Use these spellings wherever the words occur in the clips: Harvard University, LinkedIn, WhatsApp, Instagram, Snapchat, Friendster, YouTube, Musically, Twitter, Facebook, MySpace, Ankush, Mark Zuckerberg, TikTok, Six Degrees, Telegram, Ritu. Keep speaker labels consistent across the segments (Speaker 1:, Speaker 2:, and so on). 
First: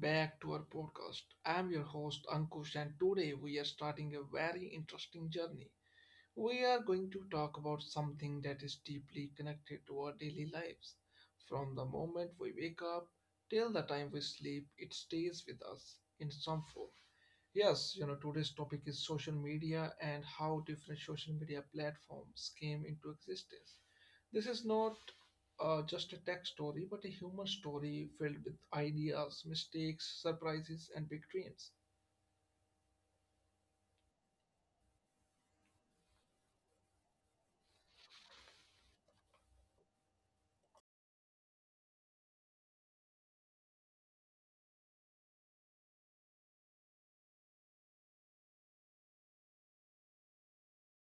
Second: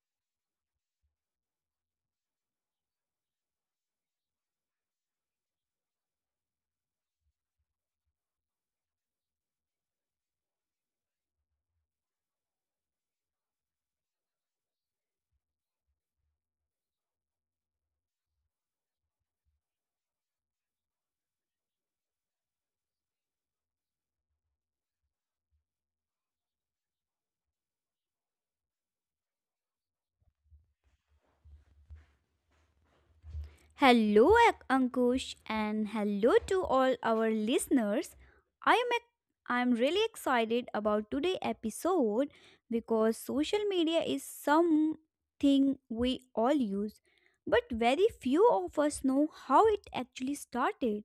Speaker 1: back to our podcast. I'm your host, Ankush, and today we are starting a very interesting journey. We are going to talk about something that is deeply connected to our daily lives. From the moment we wake up till the time we sleep, it stays with us in some form. Yes, today's topic is social media and how different social media platforms came into existence. This is not just a tech story, but a human story filled with ideas, mistakes, surprises, and big dreams.
Speaker 2: Hello, Ankush, and hello to all our listeners. I'm ex. I'm really excited about today's episode because social media is something we all use, but very few of us know how it actually started.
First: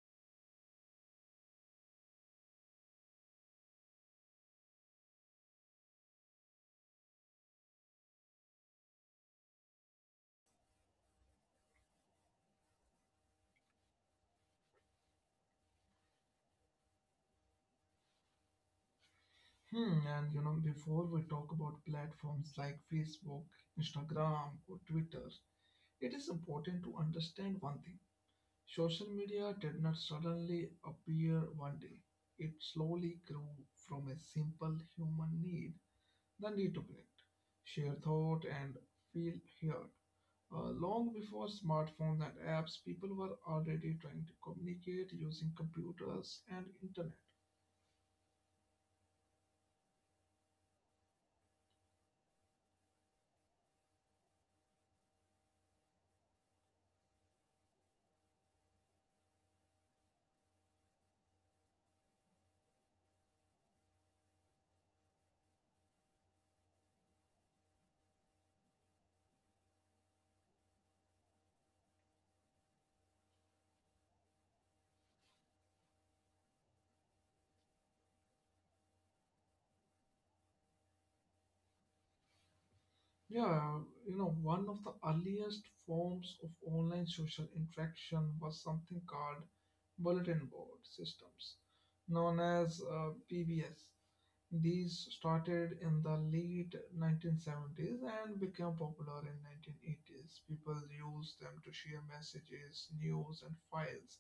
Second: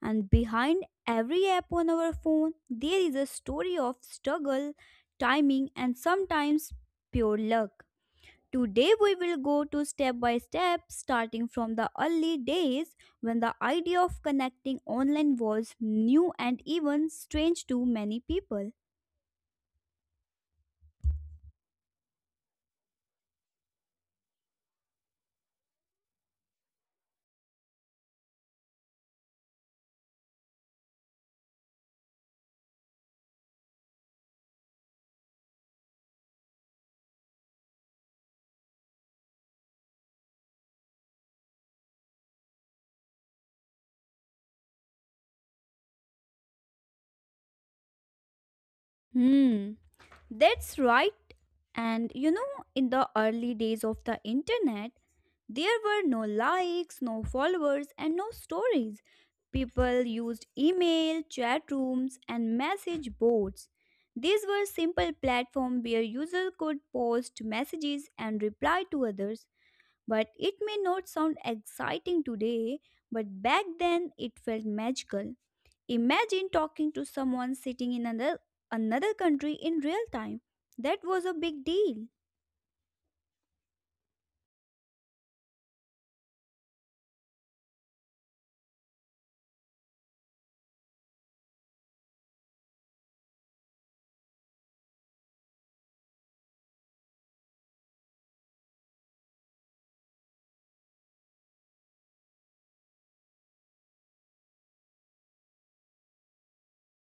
Speaker 2: And behind every app on our phone, there is a story of struggle, timing, and sometimes pure luck. Today, we will go to step by step, starting from the early days when the idea of connecting online was new and even strange to many people.
Speaker 1: Before we talk about platforms like Facebook, Instagram, or Twitter, it is important to understand one thing. Social media did not suddenly appear one day. It slowly grew from a simple human need, the need to connect, share thought, and feel heard. Long before smartphones and apps, people were already trying to communicate using computers and internet.
Speaker 2: Hmm. That's right. And you know, in the early days of the internet, there were no likes, no followers, and no stories. People used email, chat rooms, and message boards. These were simple platforms where users could post messages and reply to others. But it may not sound exciting today, but back then it felt magical. Imagine talking to someone sitting in another country in real time. That was a big deal.
Speaker 1: Yeah, one of the earliest forms of online social interaction was something called bulletin board systems, known as PBS. These started in the late 1970s and became popular in 1980s. People used them to share messages, news, and files.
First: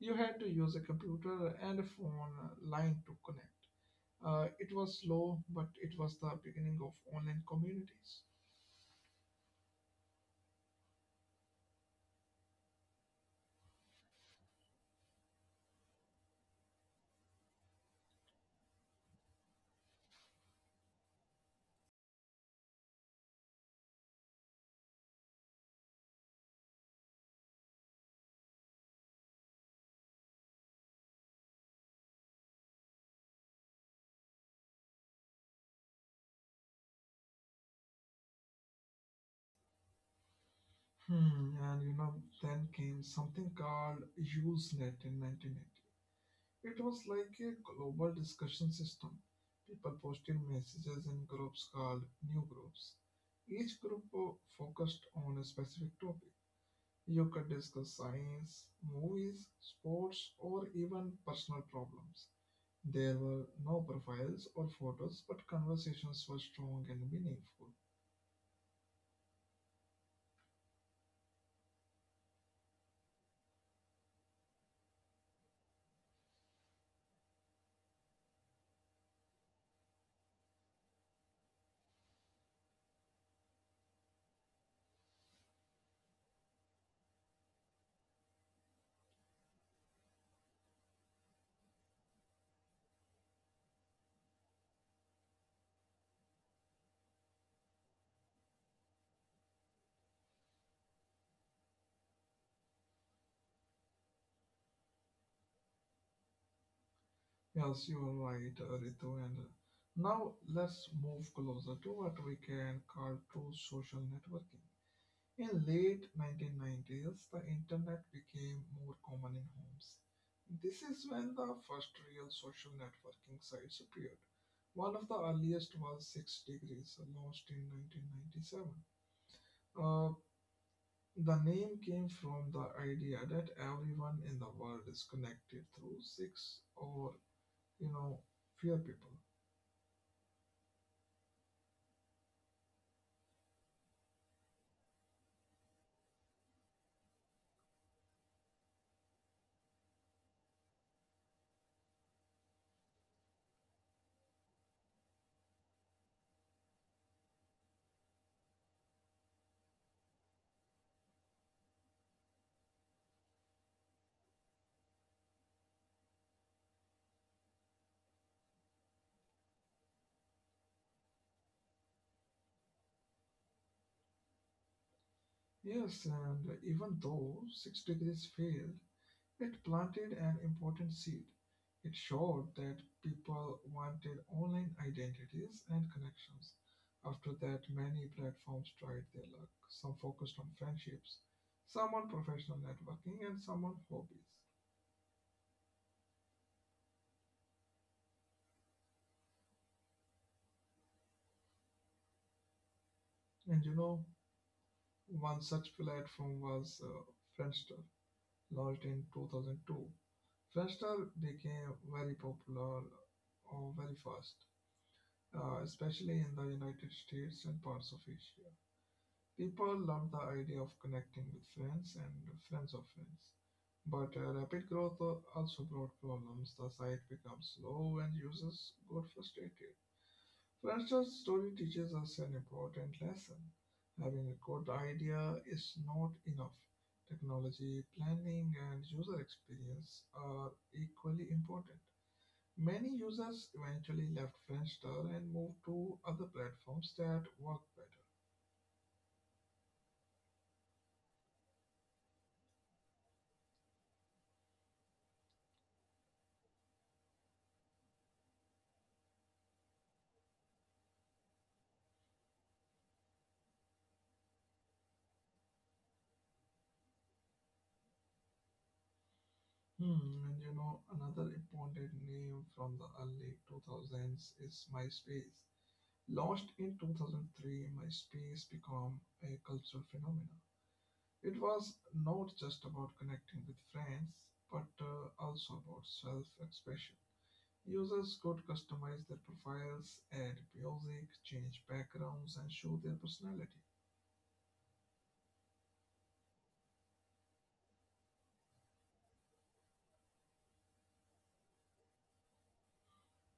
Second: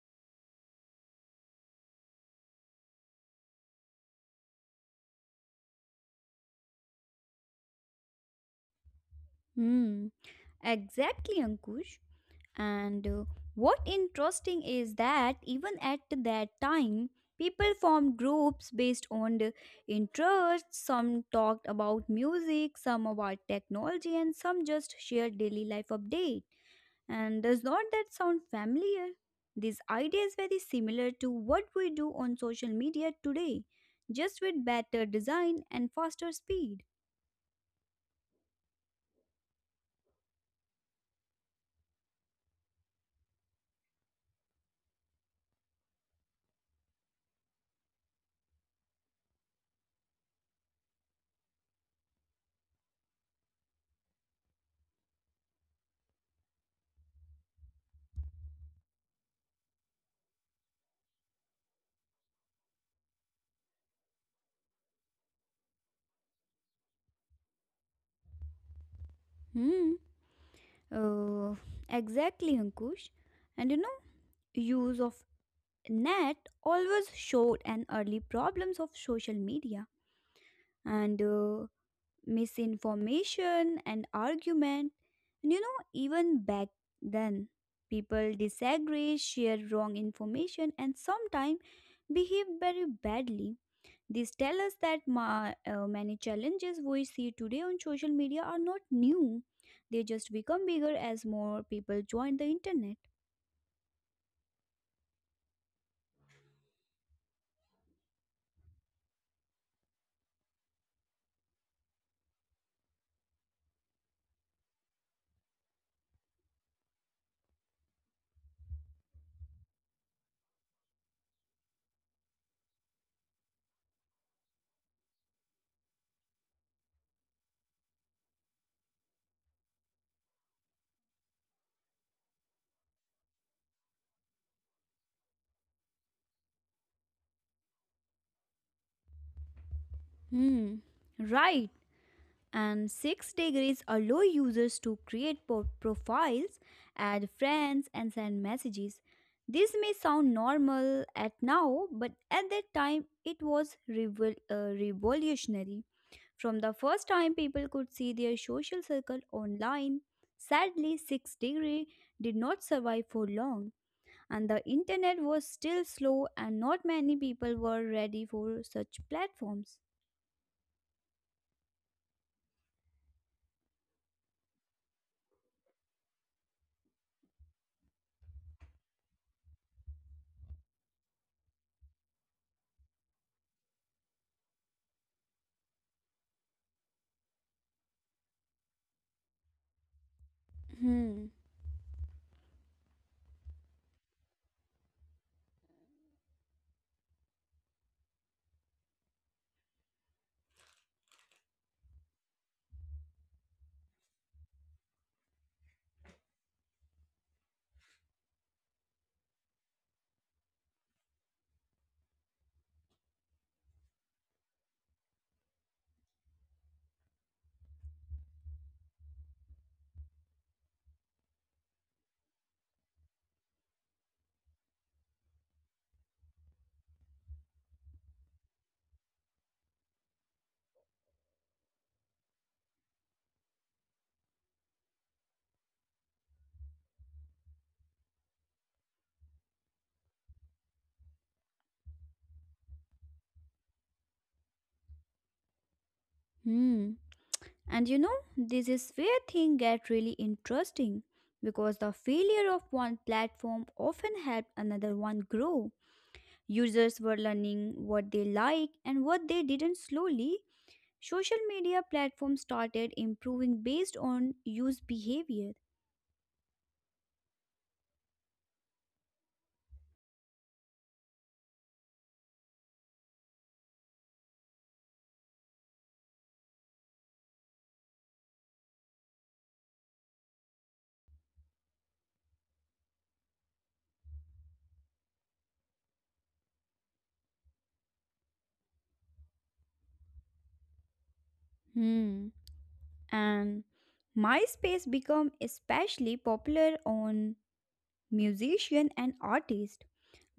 Speaker 1: You had to use a computer and a phone line to connect. It was slow, but it was the beginning of online communities.
Speaker 2: Hmm. Exactly, Ankush. And what interesting is that even at that time, people formed groups based on the interests. Some talked about music, some about technology, and some just shared daily life update. And does not that sound familiar? This idea is very similar to what we do on social media today, just with better design and faster speed.
Speaker 1: Hmm, and you know, then came something called Usenet in 1980. It was like a global discussion system. People posted messages in groups called new groups. Each group focused on a specific topic. You could discuss science, movies, sports, or even personal problems. There were no profiles or photos, but conversations were strong and meaningful.
Speaker 2: Hmm. Uh, exactly, Ankush. And you know, use of Nat always showed an early problems of social media and misinformation and argument. And you know, even back then, people disagree, share wrong information, and sometimes behave very badly. These tell us that many challenges we see today on social media are not new. They just become bigger as more people join the internet.
Speaker 1: Yes, you are right, Ritu. And now let's move closer to what we can call true social networking. In late 1990s, the internet became more common in homes. This is when the first real social networking sites appeared. One of the earliest was Six Degrees, launched in 1997. Uh, the name came from the idea that everyone in the world is connected through six or you know fewer people.
Speaker 2: Hmm. Right. And 6 degrees allow users to create profiles, add friends, and send messages. This may sound normal at now, but at that time it was revolutionary. From the first time people could see their social circle online, sadly 6-degree did not survive for long, and the internet was still slow and not many people were ready for such platforms.
Speaker 1: Yes, and even though Six Degrees failed, it planted an important seed. It showed that people wanted online identities and connections. After that, many platforms tried their luck. Some focused on friendships, some on professional networking,
Speaker 2: Hmm.
Speaker 1: and some on hobbies. And one such platform was Friendster, launched in 2002. Friendster became very popular very fast, especially in the United States and parts of Asia. People love the idea of connecting with friends and friends of friends. But rapid growth also brought problems. The site becomes slow and users got frustrated. French's story teaches us an important lesson. Having a good idea is not enough. Technology, planning, and user experience are equally important. Many users eventually left Friendster and moved to other platforms that work better.
Speaker 2: Hmm. And you know, this is where things get really interesting because the failure of one platform often helped another one grow. Users were learning what they like and what they didn't slowly. Social media platforms started improving based on use behavior.
Speaker 1: Another important name from the early 2000s is MySpace. Launched in 2003, MySpace became a cultural phenomenon. It was not just about connecting with friends, but also about self expression. Users could customize their profiles, add music, change backgrounds, and show their personality.
Speaker 2: Hmm. And MySpace became especially popular on musicians and artists.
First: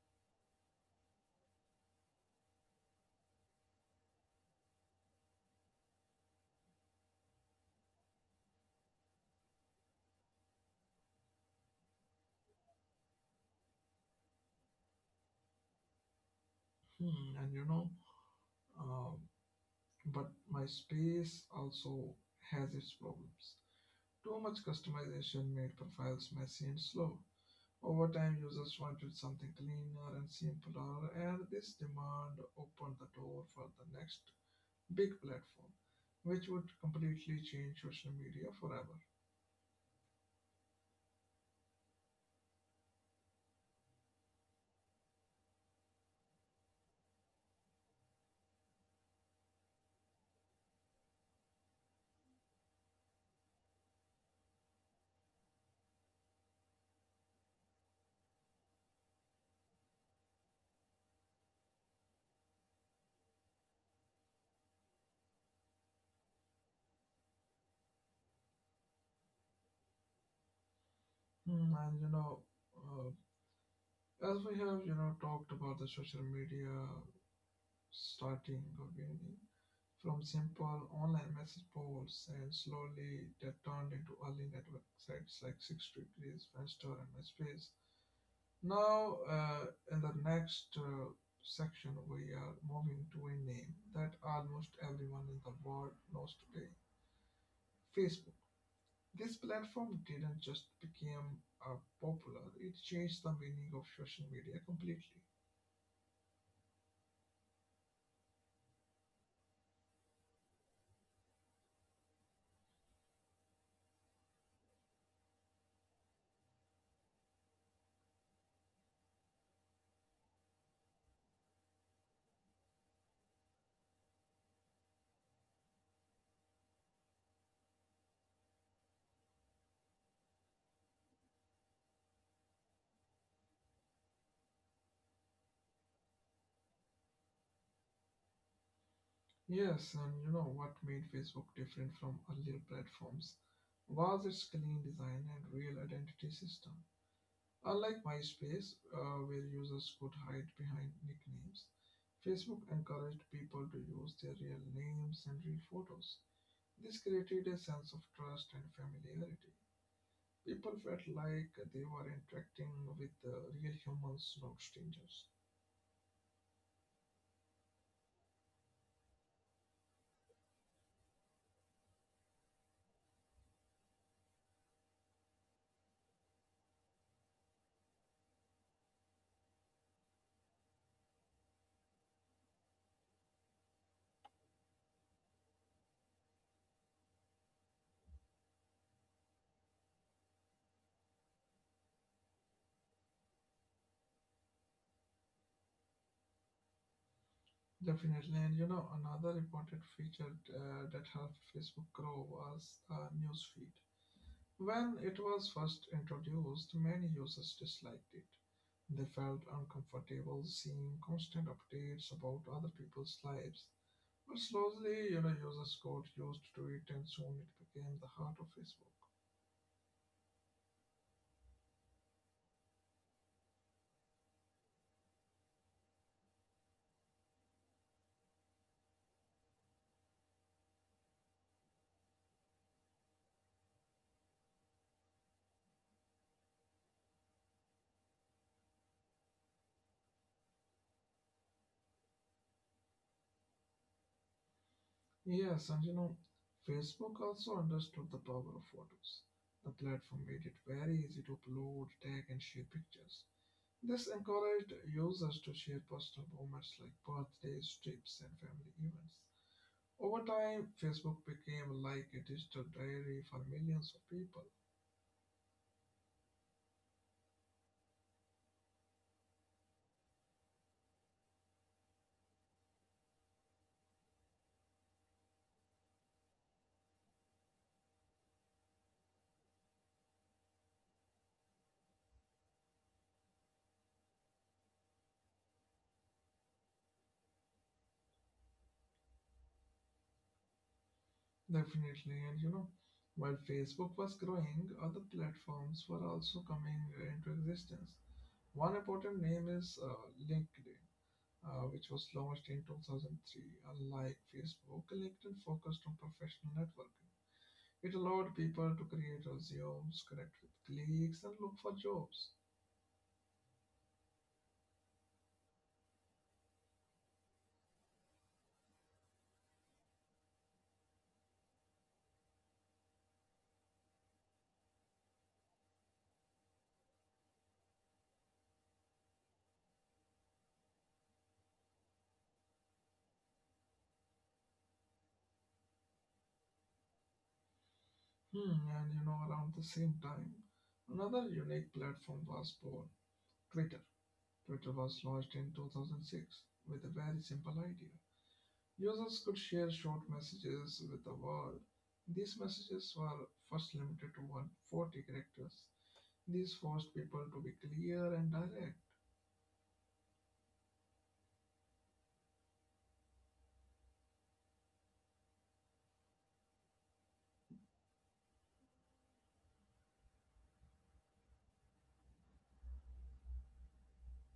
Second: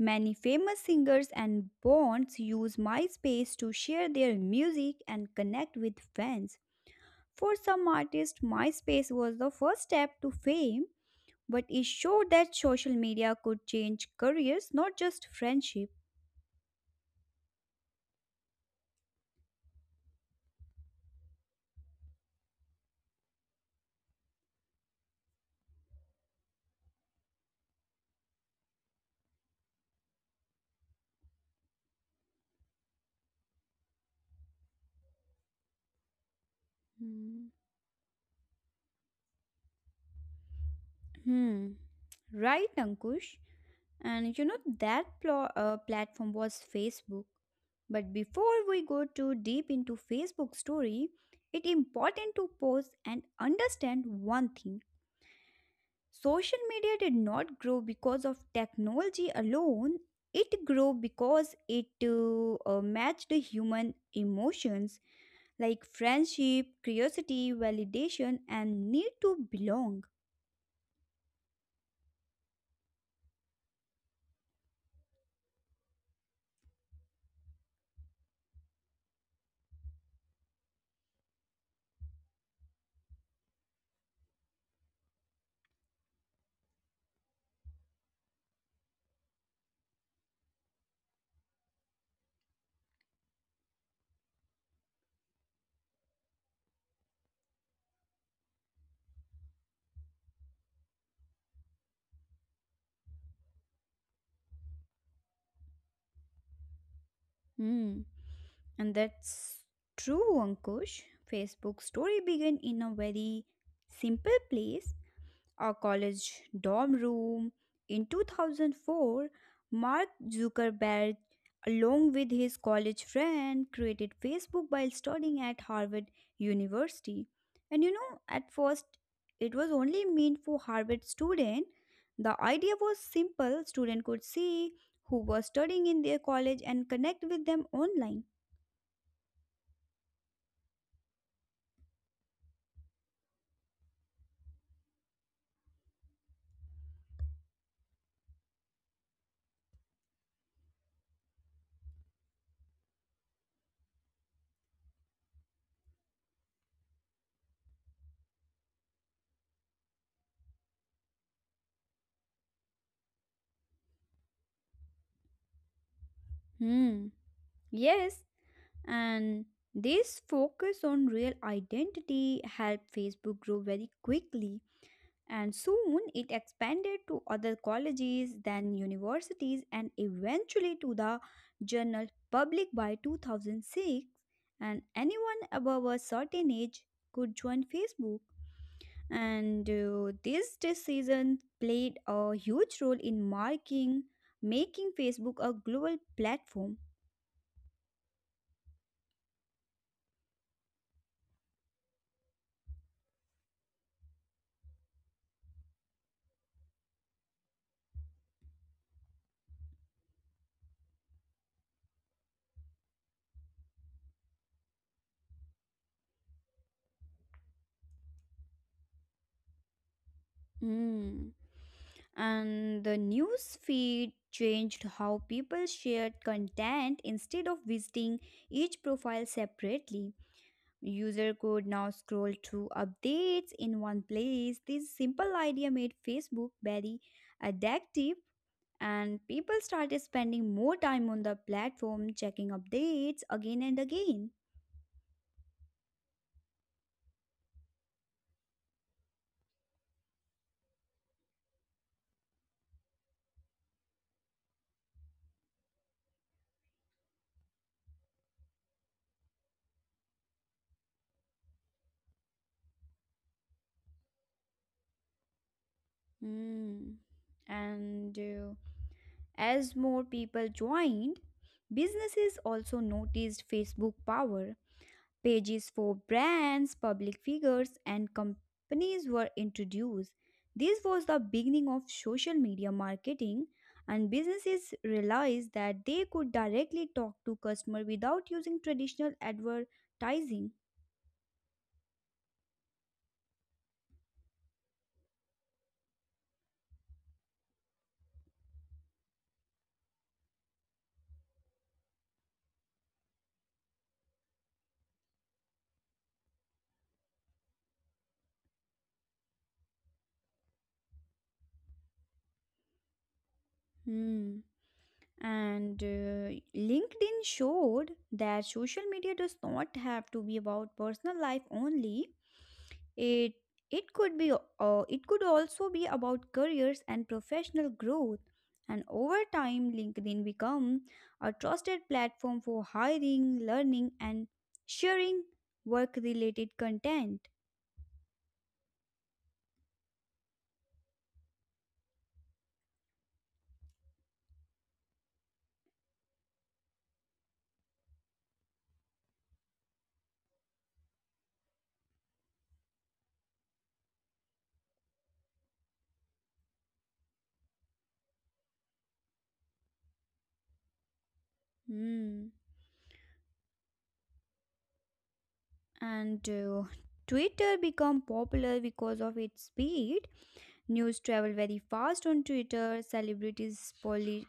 Speaker 2: Many famous singers and bands use MySpace to share their music and connect with fans. For some artists, MySpace was the first step to fame, but it showed that social media could change careers, not just friendship.
Speaker 1: Hmm, and you know, Uh, but MySpace also has its problems. Too much customization made profiles messy and slow. Over time, users wanted something cleaner and simpler, and this demand opened the door for the next big platform, which would completely
Speaker 2: Hmm.
Speaker 1: change social media forever.
Speaker 2: Hmm. Right, Ankush. And you know that platform was Facebook. But before we go too deep into Facebook story, it important to pause and understand one thing. Social media did not grow because of technology alone, it grew because it matched the human emotions like friendship, curiosity, validation, and need to belong.
Speaker 1: Hmm, And you know, uh, as we have talked about the social media, starting again from simple online message boards and slowly that turned into early network sites like Six degrees, Friendster and MySpace. Now in the next section we are moving to a name that almost everyone in the world knows today, Facebook. This platform didn't just become popular, it changed the meaning of social media completely.
Speaker 2: Hmm. And that's true, Ankush. Facebook story began in a very simple place, a college dorm room. In 2004, Mark Zuckerberg, along with his college friend, created Facebook while studying at Harvard University. And you know, at first, it was only meant for Harvard students. The idea was simple, students could see who was studying in their college and connect with them online.
Speaker 1: Yes, and you know what made Facebook different from earlier platforms was its clean design and real identity system. Unlike MySpace, where users could hide behind nicknames, Facebook encouraged people to use their real names and real photos. This created a sense of trust and familiarity. People felt like they were interacting with real humans, not strangers.
Speaker 2: Hmm. Yes, and this focus on real identity helped Facebook grow very quickly, and soon it expanded to other colleges, then universities, and eventually to the general public by 2006. And anyone above a certain age could join Facebook. And This decision played a huge role in marking making Facebook a global platform.
Speaker 1: Definitely, and another important feature that helped Facebook grow was the newsfeed. When it was first introduced, many users disliked it. They felt uncomfortable seeing constant updates about other people's lives. But slowly, users got used to it, and soon it became the heart of Facebook.
Speaker 2: Mm. And the news feed changed how people shared content. Instead of visiting each profile separately, user could now scroll through updates in one place. This simple idea made Facebook very addictive, and people started spending more time on the platform checking updates again and again.
Speaker 1: Yes, and Facebook also understood the power of photos. The platform made it very easy to upload, tag, and share pictures. This encouraged users to share personal moments like birthdays, trips, and family events. Over time, Facebook became like a digital diary for millions of people.
Speaker 2: Hmm. and As more people joined, businesses also noticed Facebook power. Pages for brands, public figures, and companies were introduced. This was the beginning of social media marketing, and businesses realized that they could directly talk to customers without using traditional advertising.
Speaker 1: Definitely, and while Facebook was growing, other platforms were also coming into existence. One important name is LinkedIn, which was launched in 2003. Unlike Facebook, LinkedIn focused on professional networking. It allowed people to create resumes, connect with colleagues, and look for jobs.
Speaker 2: Hmm. And LinkedIn showed that social media does not have to be about personal life only. It it could be it could also be about careers and professional growth. And over time, LinkedIn become a trusted platform for hiring, learning, and sharing work-related content.
Speaker 1: Around the same time, another unique platform was born: Twitter. Twitter was launched in 2006 with a very simple idea. Users could share short messages with the world. These messages were first limited to 140 characters. These forced people to be clear and direct.
Speaker 2: Hmm. And Twitter become popular because of its speed. News travel very fast on Twitter. Celebrities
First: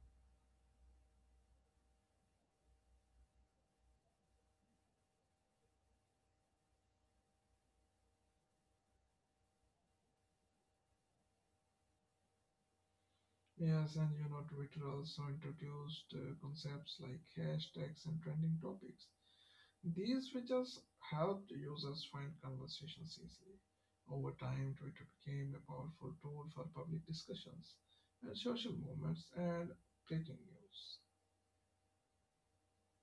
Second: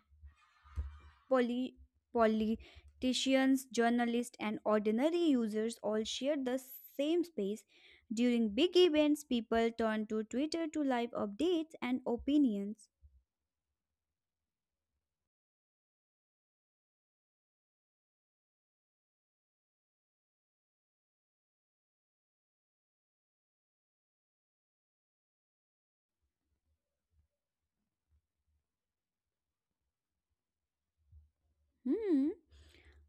Speaker 2: Poli- politicians, journalists, and ordinary users all share the same space. During big events, people turn to Twitter to live updates and opinions.
Speaker 1: Yes, and Twitter also introduced concepts like hashtags and trending topics. These features helped users find conversations easily. Over time, Twitter became a powerful tool for public discussions and social movements and breaking news.
Speaker 2: Hmm.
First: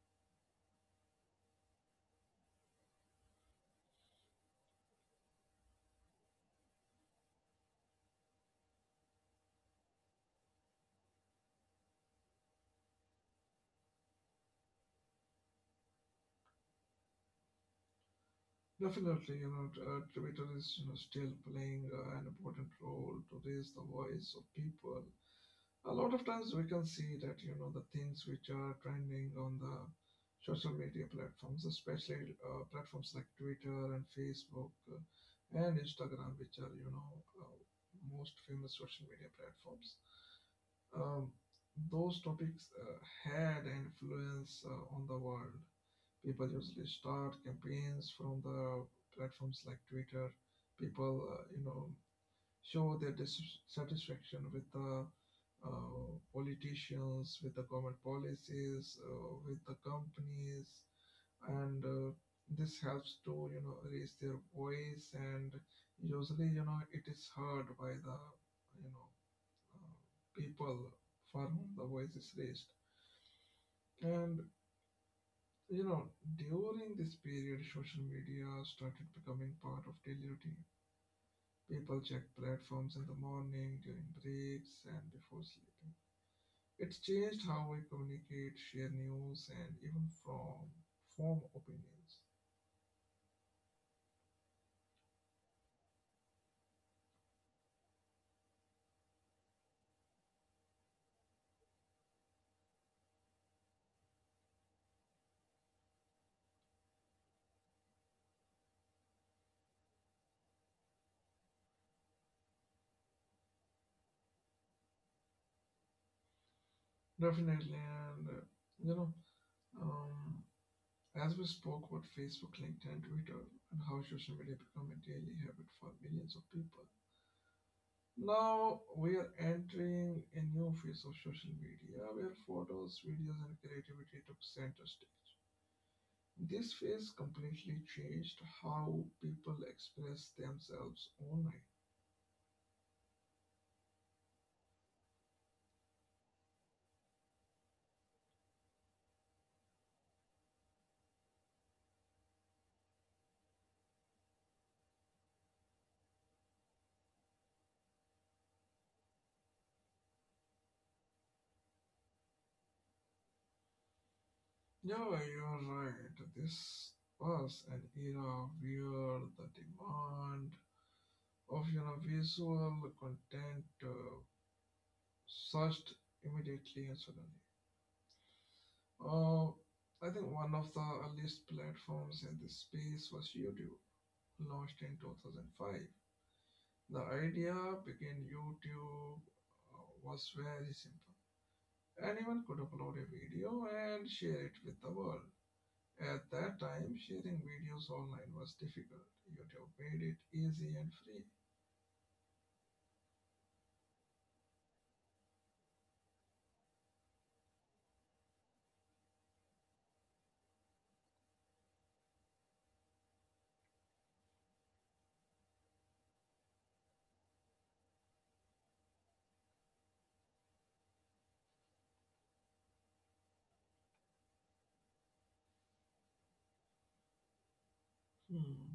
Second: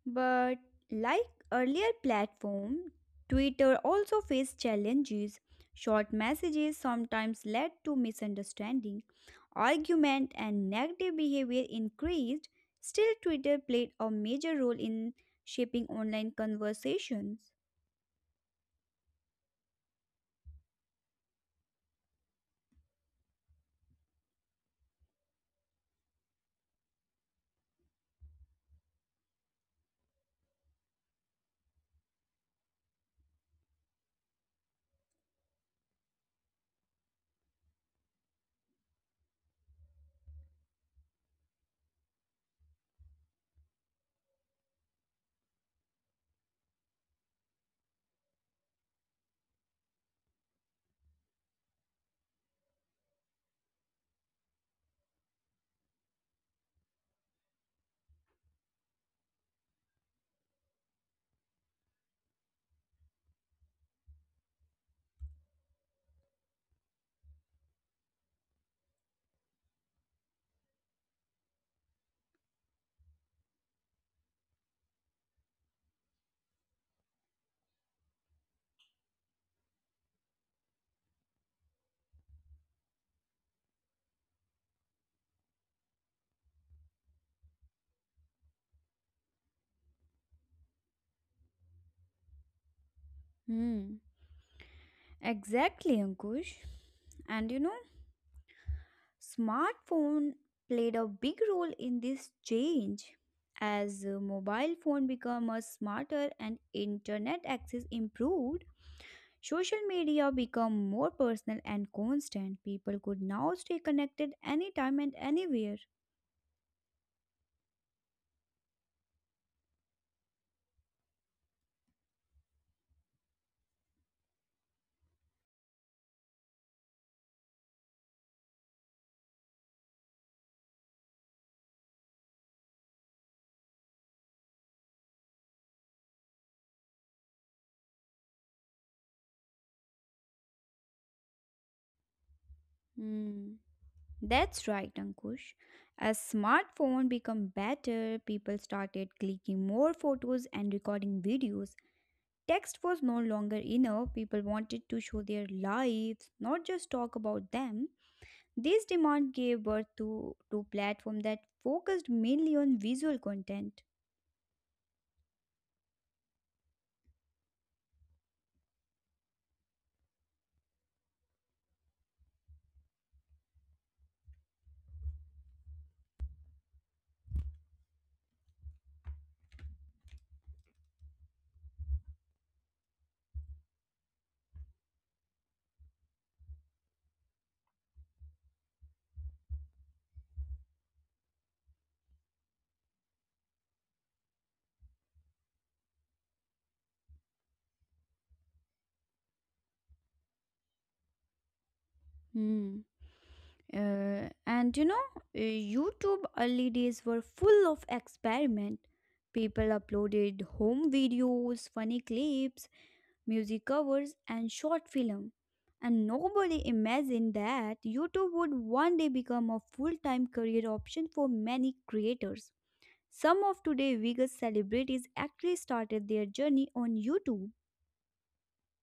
Speaker 2: But like earlier platform, Twitter also faced challenges. Short messages sometimes led to misunderstanding, argument and negative behavior increased. Still Twitter played a major role in shaping online conversations.
Speaker 1: Definitely, Twitter is still playing an important role to raise the voice of people. A lot of times we can see that the things which are trending on the social media platforms, especially platforms like Twitter and Facebook, and Instagram, which are uh, most famous social media platforms, um, those topics had an influence on the world. People usually start campaigns from the platforms like Twitter. People show their dissatisfaction with the politicians, with the government policies, with the companies, and this helps to raise their voice. And usually, it is heard by the you know people for whom the voice is raised. And you know, during this period, social media started becoming part of daily routine. People check platforms in the morning, during breaks, and before sleeping. It's changed how we communicate, share news, and even from form opinions.
Speaker 2: Hmm. Exactly, Ankush. And you know, smartphone played a big role in this change as mobile phone became a smarter and internet access improved. Social media became more personal and constant. People could now stay connected anytime and anywhere.
Speaker 1: Definitely, and you know, um, as we spoke about Facebook, LinkedIn, Twitter, and how social media become a daily habit for millions of people. Now we are entering a new phase of social media where photos, videos, and creativity took center stage. This phase completely changed how people express themselves online.
Speaker 2: Hmm. That's right, Ankush. As smartphone become better, people started clicking more photos and recording videos. Text was no longer enough. People wanted to show their lives, not just talk about them. This demand gave birth to platform that focused mainly on visual content.
Speaker 1: Yeah, you're right. This was an era where the demand of visual content surged immediately and suddenly. Uh, I think one of the earliest platforms in this space was YouTube, launched in 2005. The idea behind YouTube uh, was very simple. Anyone could upload a video and share it with the world. At that time, sharing videos online was difficult. YouTube made it easy and free.
Speaker 2: Hmm. Uh, and you know, uh, YouTube early days were full of experiment. People uploaded home videos, funny clips, music covers, and short film. And nobody imagined that YouTube would one day become a full time career option for many creators. Some of today's biggest celebrities actually started their journey on YouTube.
Speaker 1: Hmm.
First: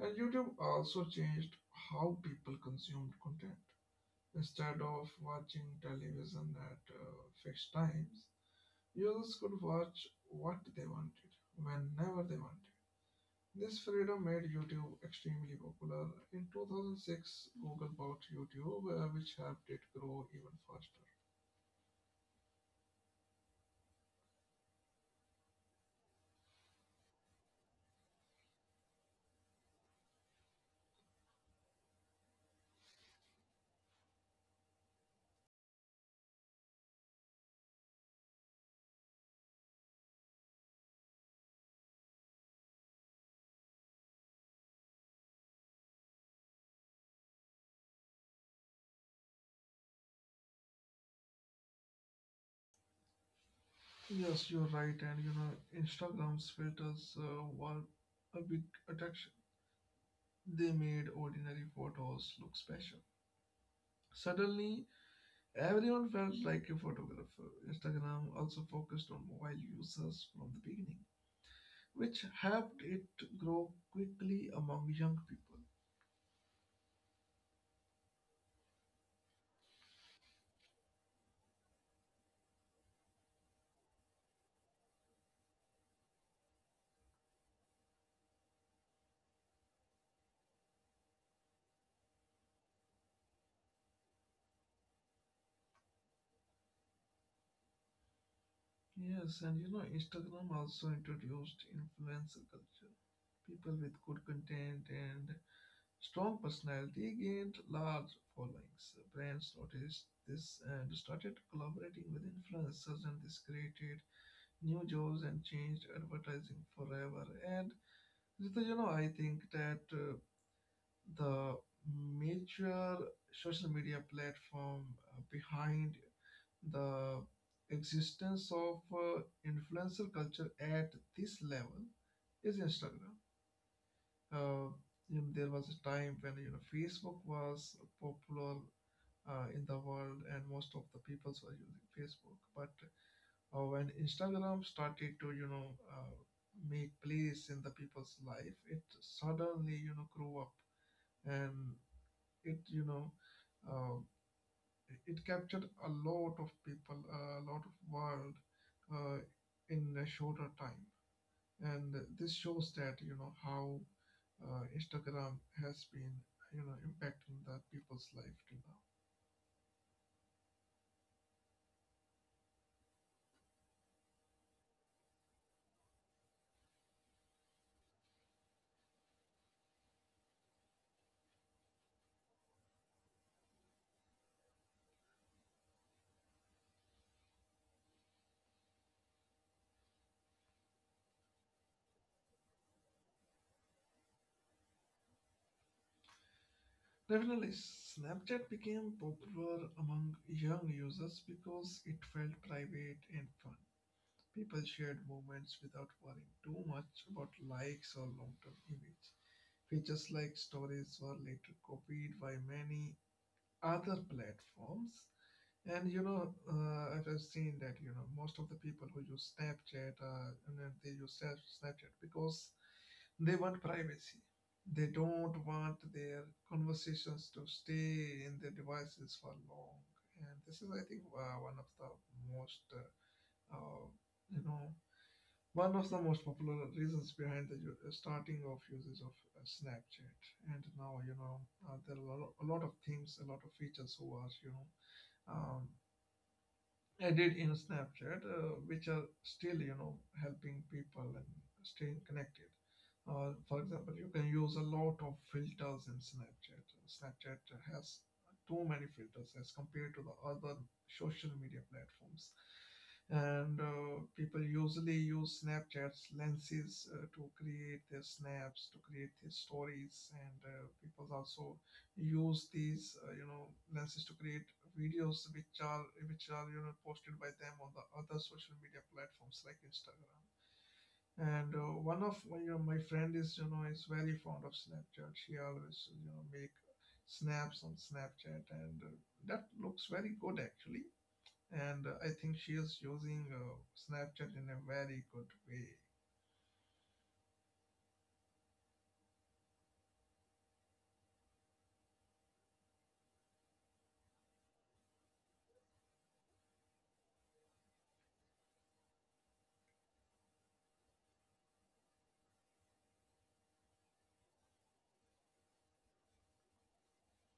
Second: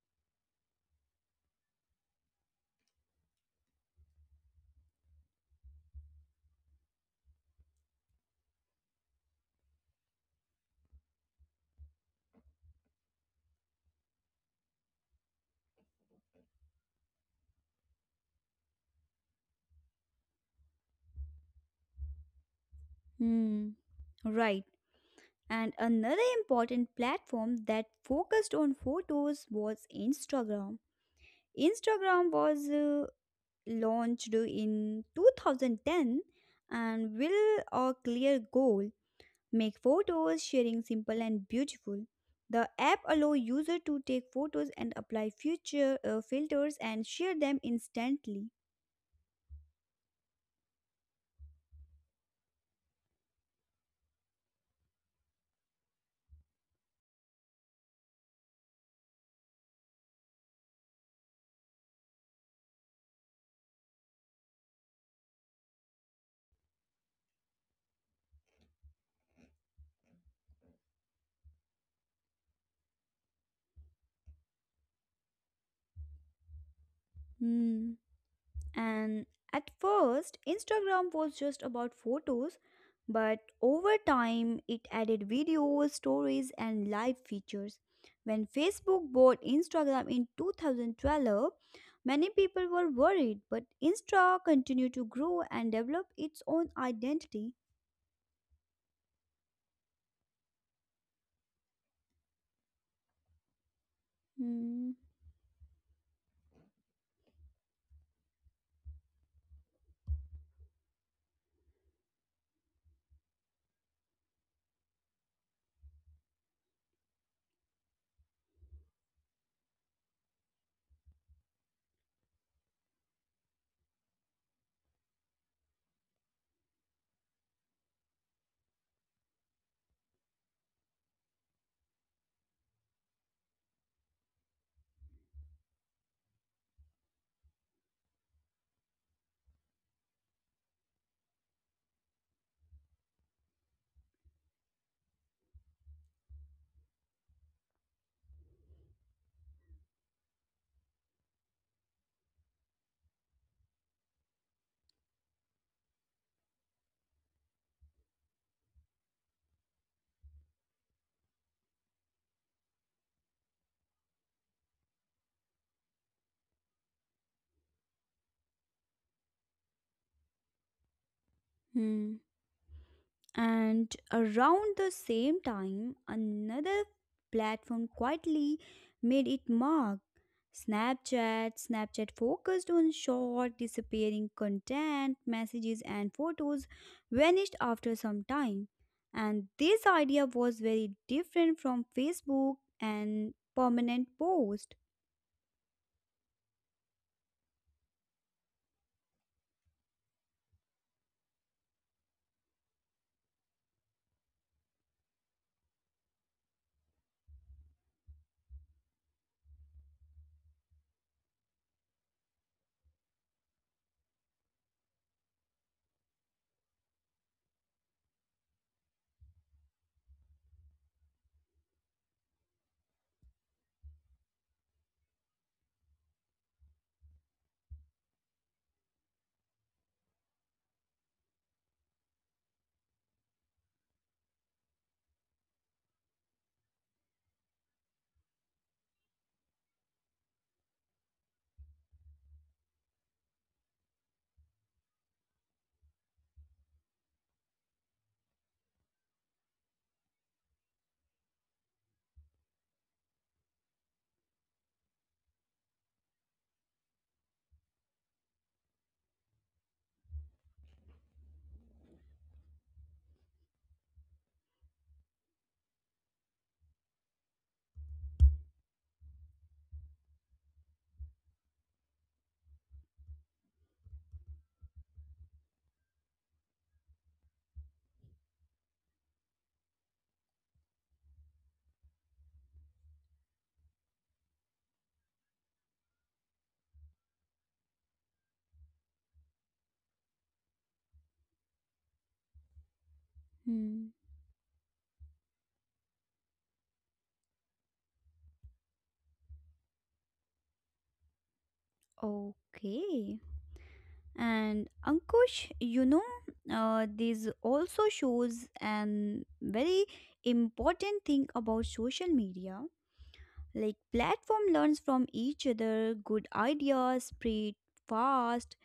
Speaker 1: And YouTube also changed how people consumed content. Instead of watching television at fixed times, users could watch what they wanted, whenever they wanted. This freedom made YouTube extremely popular. In 2006, Google bought YouTube, which helped it grow even faster.
Speaker 2: Hmm. Right. And another important platform that focused on photos was Instagram. Instagram was launched in 2010 and with a clear goal. Make photos, sharing simple and beautiful. The app allow user to take photos and apply future filters and share them instantly.
Speaker 1: Yes, you're right, and Instagram's filters were a big attraction. They made ordinary photos look special. Suddenly, everyone felt like a photographer. Instagram also focused on mobile users from the beginning, which helped it grow quickly among young people.
Speaker 2: Hmm. And at first, Instagram was just about photos, but over time, it added videos, stories, and live features. When Facebook bought Instagram in 2012, many people were worried, but Insta continued to grow and develop its own identity.
Speaker 1: Yes, and Instagram also introduced influencer culture. People with good
Speaker 2: Hmm.
Speaker 1: content and strong personality gained large followings. Brands noticed this and started collaborating with influencers, and this created new jobs and changed advertising forever. And Rita, I think that the major social media platform behind the existence of influencer culture at this level is Instagram. Uh, there was a time when Facebook was popular in the world, and most of the peoples were using Facebook. But when Instagram started to make place in the people's life, it suddenly grew up, and it you know uh, it captured a lot of people, a lot of world, uh, in a shorter time. And this shows that how Instagram has been impacting the people's life till
Speaker 2: Hmm. And around the same time, another platform quietly made it mark. Snapchat. Snapchat focused on short, disappearing content, messages, and photos vanished after some time. And this idea was very different from Facebook and permanent post.
Speaker 1: now. Definitely, Snapchat became popular among young users because it felt private and fun. People shared moments without worrying too much about likes or long term image. Features like stories were later copied by many other platforms. I've just seen that most of the people who use Snapchat and then they use Snapchat because they want privacy. They don't want their conversations to stay in their devices for long. And this is, I think, one of the most, uh, you know, one of the most popular reasons behind the starting of usage of Snapchat, and now there are a lot of things, a lot of features who are um, I did in Snapchat, which are still, helping people and staying connected. For example, you can use a lot of filters in Snapchat. Snapchat has too many filters as compared to the other social media platforms. And People usually use Snapchat's lenses to create their snaps, to create their stories, and people also use these lenses to create videos which are posted by them on the other social media platforms like Instagram. And One of my, my friend is is very fond of Snapchat. She always make snaps on Snapchat, and that looks very good actually, and I
Speaker 2: Hmm.
Speaker 1: think she is using Snapchat in a very good way.
Speaker 2: Okay. And Ankush, you know, this also shows an very important thing about social media. Like platform learns from each other, good ideas spread fast,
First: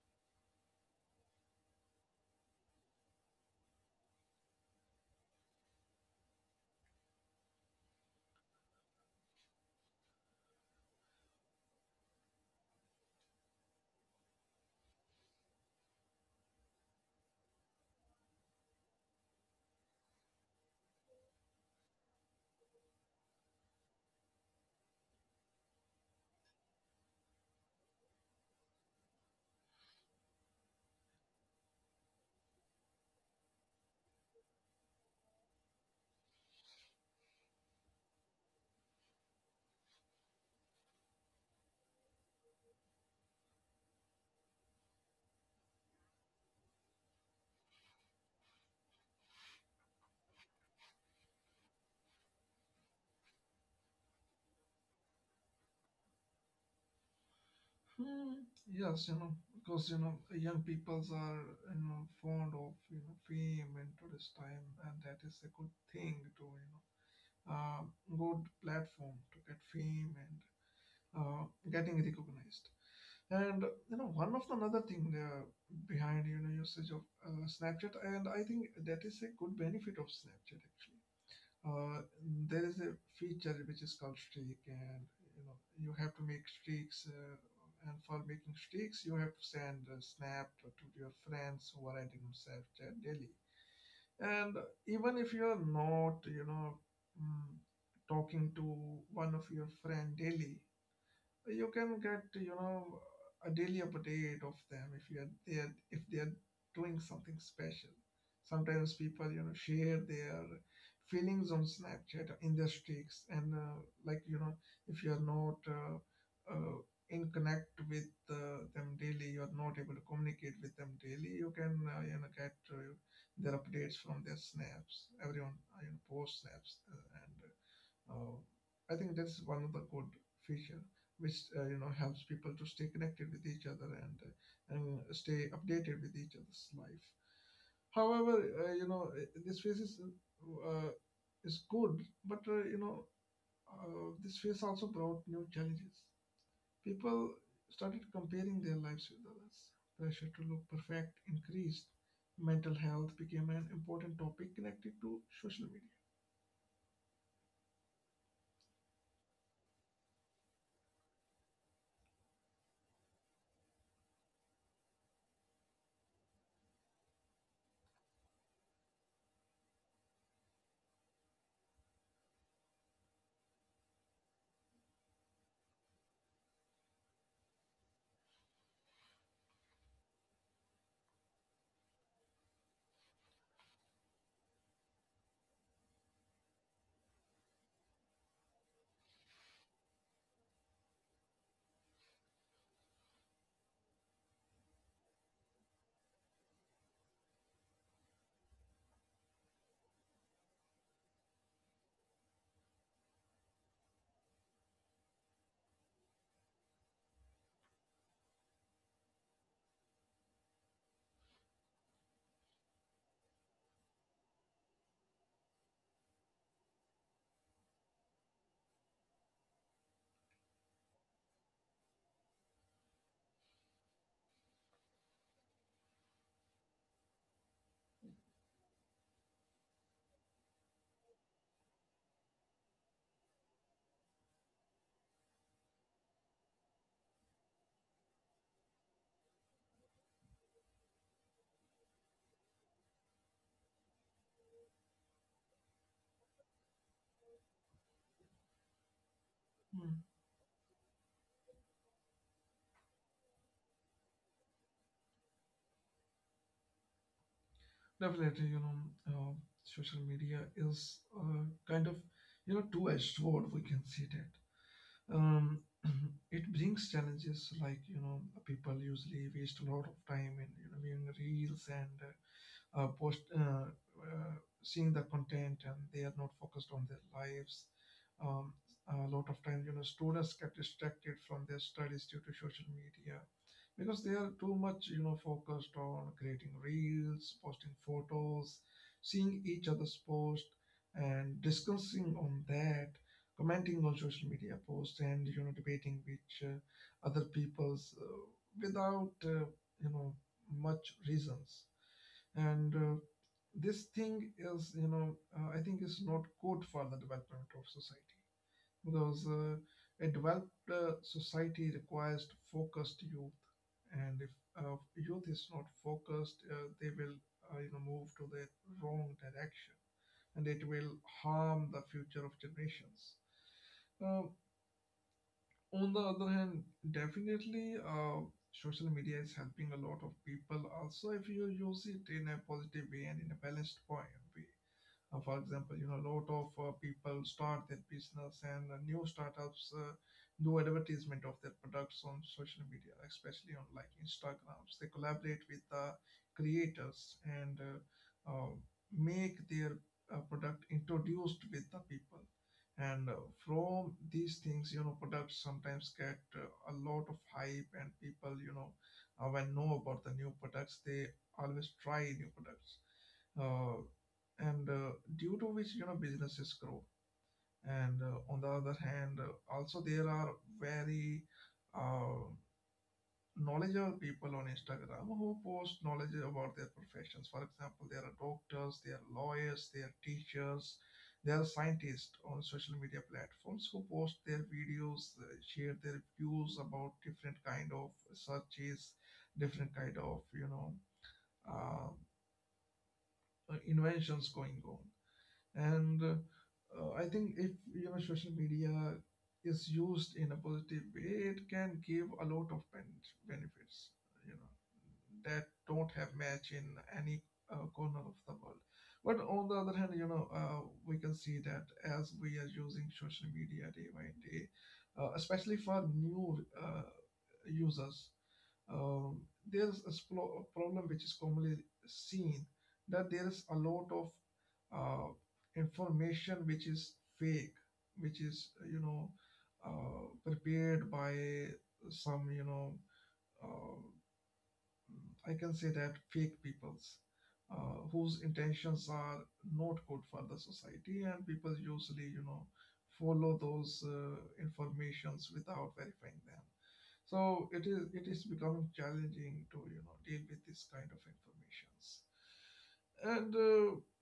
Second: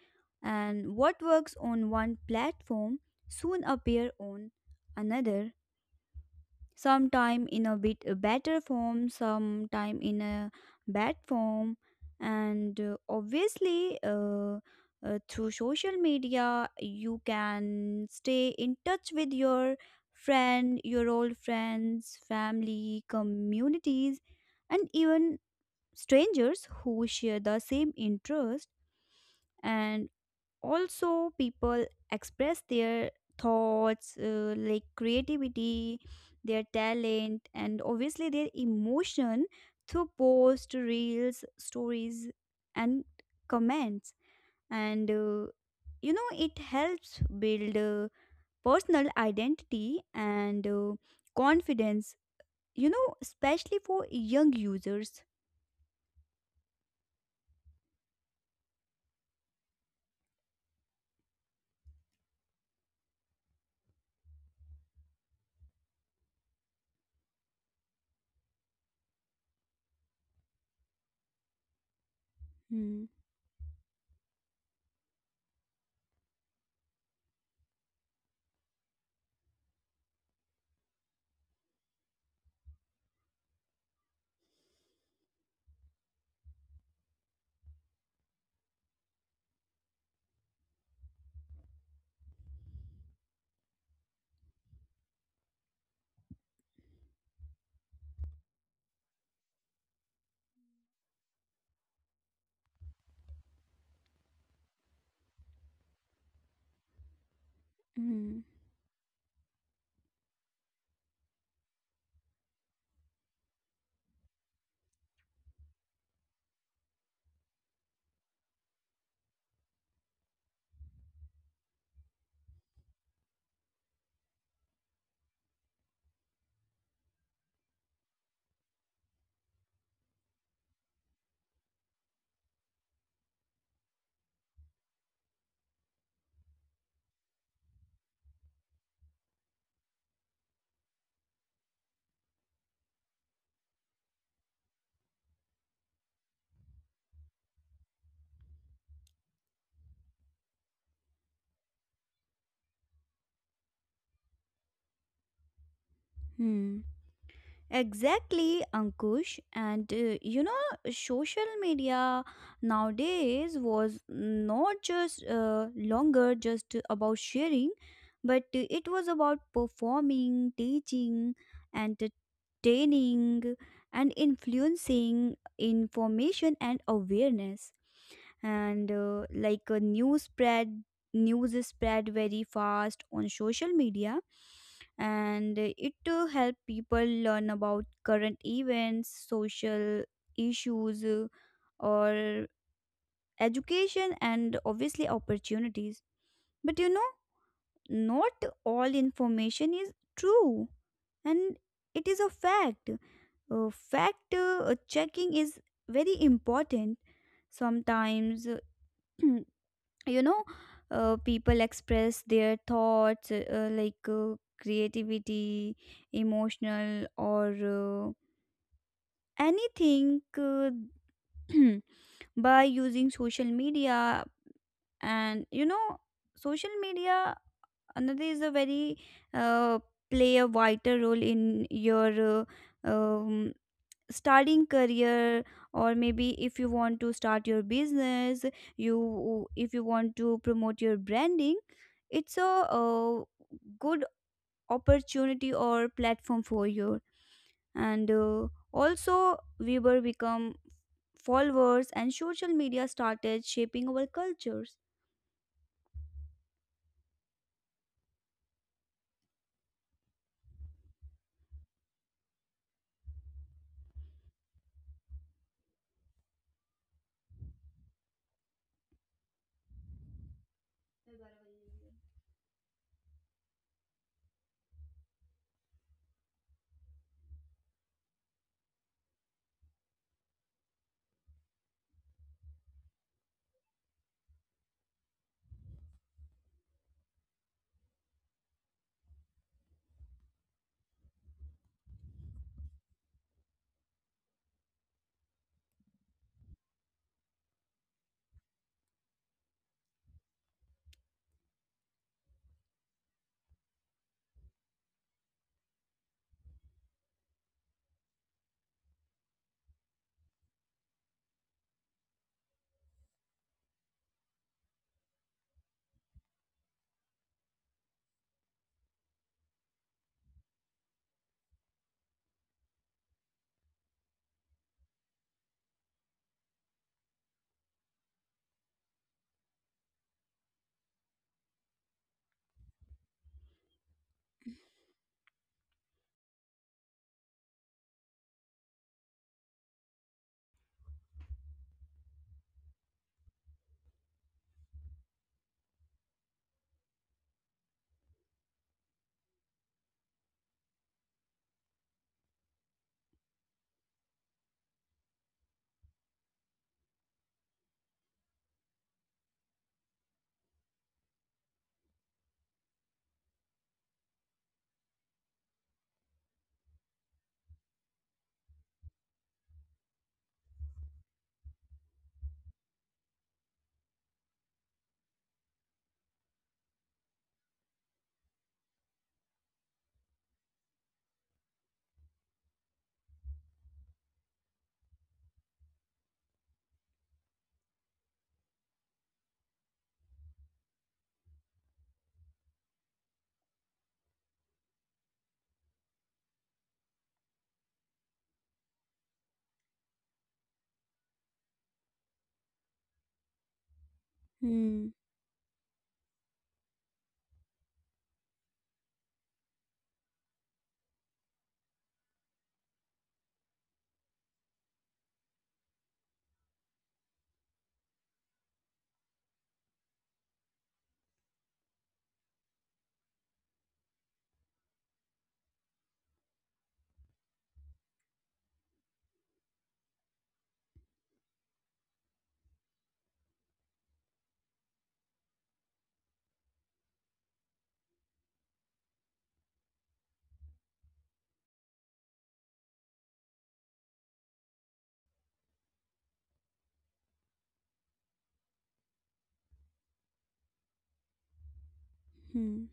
Speaker 2: and what works on one platform soon appear on another, sometime in a bit a better form, sometime in a bad form. And obviously Through social media you can stay in touch with your friend, your old friends, family, communities, and even strangers who share the same interest. And also people express their thoughts, like creativity, their talent, and obviously their emotion through posts, reels, stories, and comments. And You know, it helps build personal identity and confidence, you know, especially for young users.
Speaker 1: Hmm, yes, you know, because you know, young peoples are fond of fame in today's time, and that is a good thing uh, good platform to get fame and uh, getting recognized. And
Speaker 2: Hmm.
Speaker 1: one of the another thing there behind usage of Snapchat, and I think that is a good benefit of Snapchat actually. uh, there is a feature which is called streak, and you have to make streaks, and for making streaks you have to send a snap to your friends who are adding themselves there daily. And even if you're not mm, talking to one of your friend daily, you can get a daily update of them, if you are they are if they are doing something special. Sometimes people
Speaker 2: Hmm.
Speaker 1: share their feelings on Snapchat in their streaks, and like you know if you are not uh, in connect with them daily, you are not able to communicate with them daily, you can get their updates from their snaps. Everyone post snaps, and uh, I think that's one of the good feature which helps people to stay connected with each other, and stay updated with each other's life. However, this phase is, is good, but this phase also brought new challenges. People started comparing their lives with others. Pressure to look perfect increased. Mental health became an important topic connected to social media.
Speaker 2: Hmm. Exactly, Ankush. And You know, social media nowadays was not just longer just about sharing, but it was about performing, teaching, entertaining, and influencing information and awareness. And Like a news spread, news is spread very fast on social media, and it to help people learn about current events, social issues, or education, and obviously opportunities. But you know, not all information is true, and it is a fact. Fact checking is very important sometimes. You know, people express their thoughts, like creativity, emotional, or anything, by using social media. And you know, social media another is a very uh, play a vital role in your uh, um, starting career, or maybe if you want to start your business, you if you want to promote your branding, it's a, good opportunity or platform for you. And
Speaker 1: Hmm.
Speaker 2: Also we will become followers, and social media started shaping our cultures.
Speaker 1: Definitely, uh, social media is kind of, two-edged sword. We can see that. Um, it brings challenges, like people usually waste a lot of time in viewing reels and post uh, seeing the content, and they are not focused on their lives. Um, a lot of times, students get distracted from their studies due to social media because they are too much focused on creating reels, posting photos, seeing each other's post, and discussing on that, commenting on social media posts, and debating which other people's without you know much reasons, and this thing is I think is not good for the development of society, because a developed society requires focused youth, and if youth is not focused, they will move to the wrong direction, and it will harm the future of generations. uh, on the other hand, definitely social media is helping a lot of people also, if you use it in a positive way and in a balanced point way. For example, a lot of people start their business, and new startups do advertisement of their products on social media, especially on like Instagrams. They collaborate with the creators, and make their product introduced with the people. And From these things, products sometimes get a lot of hype, and people, when know about the new products, they always try new products. Uh, and Due to which businesses grow, and on the other hand also there are very uh, knowledgeable people on Instagram who post knowledge about their professions. For example, there are doctors, there are lawyers, there are teachers, there are scientists on social media platforms who post their videos, share their views about different kind of searches, different kind of uh, inventions going on, and I think if social media is used in a positive way, it can give a lot of benefits that don't have
Speaker 2: Hmm.
Speaker 1: match in any corner of the world. But on the other hand, we can see that as we are using social media day by day, especially for new users, um, there's a a problem which is commonly seen, that there is a lot of uh, information which is fake, which is prepared by some uh, I can say that fake peoples whose intentions are not good for the society, and people usually, follow those informations without verifying them. So it is becoming challenging to deal with this kind of informations, and
Speaker 2: Hmm.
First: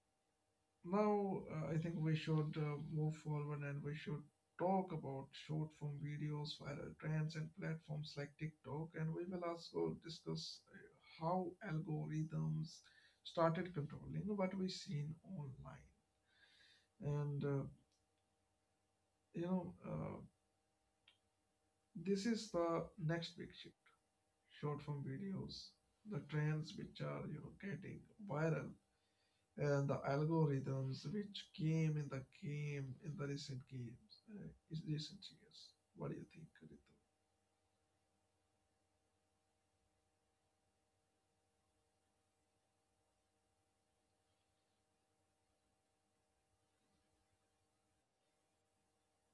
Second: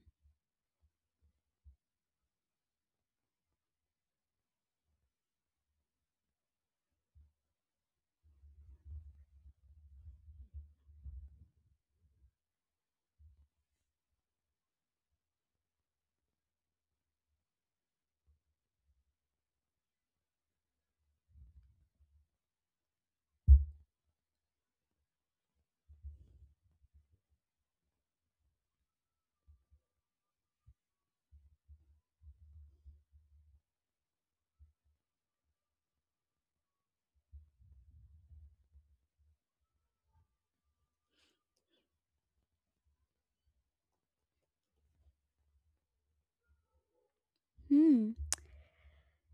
Speaker 1: now, I think we should move forward and we should talk about short form videos, viral trends, and platforms like TikTok. And we will also discuss how algorithms started controlling what we seen online. And uh, you know, uh, this is the next big shift: short form videos, the trends which are getting viral, and the algorithms which came in the game in the recent games, is recent years. What do you think, Ritu?
Speaker 2: Hmm.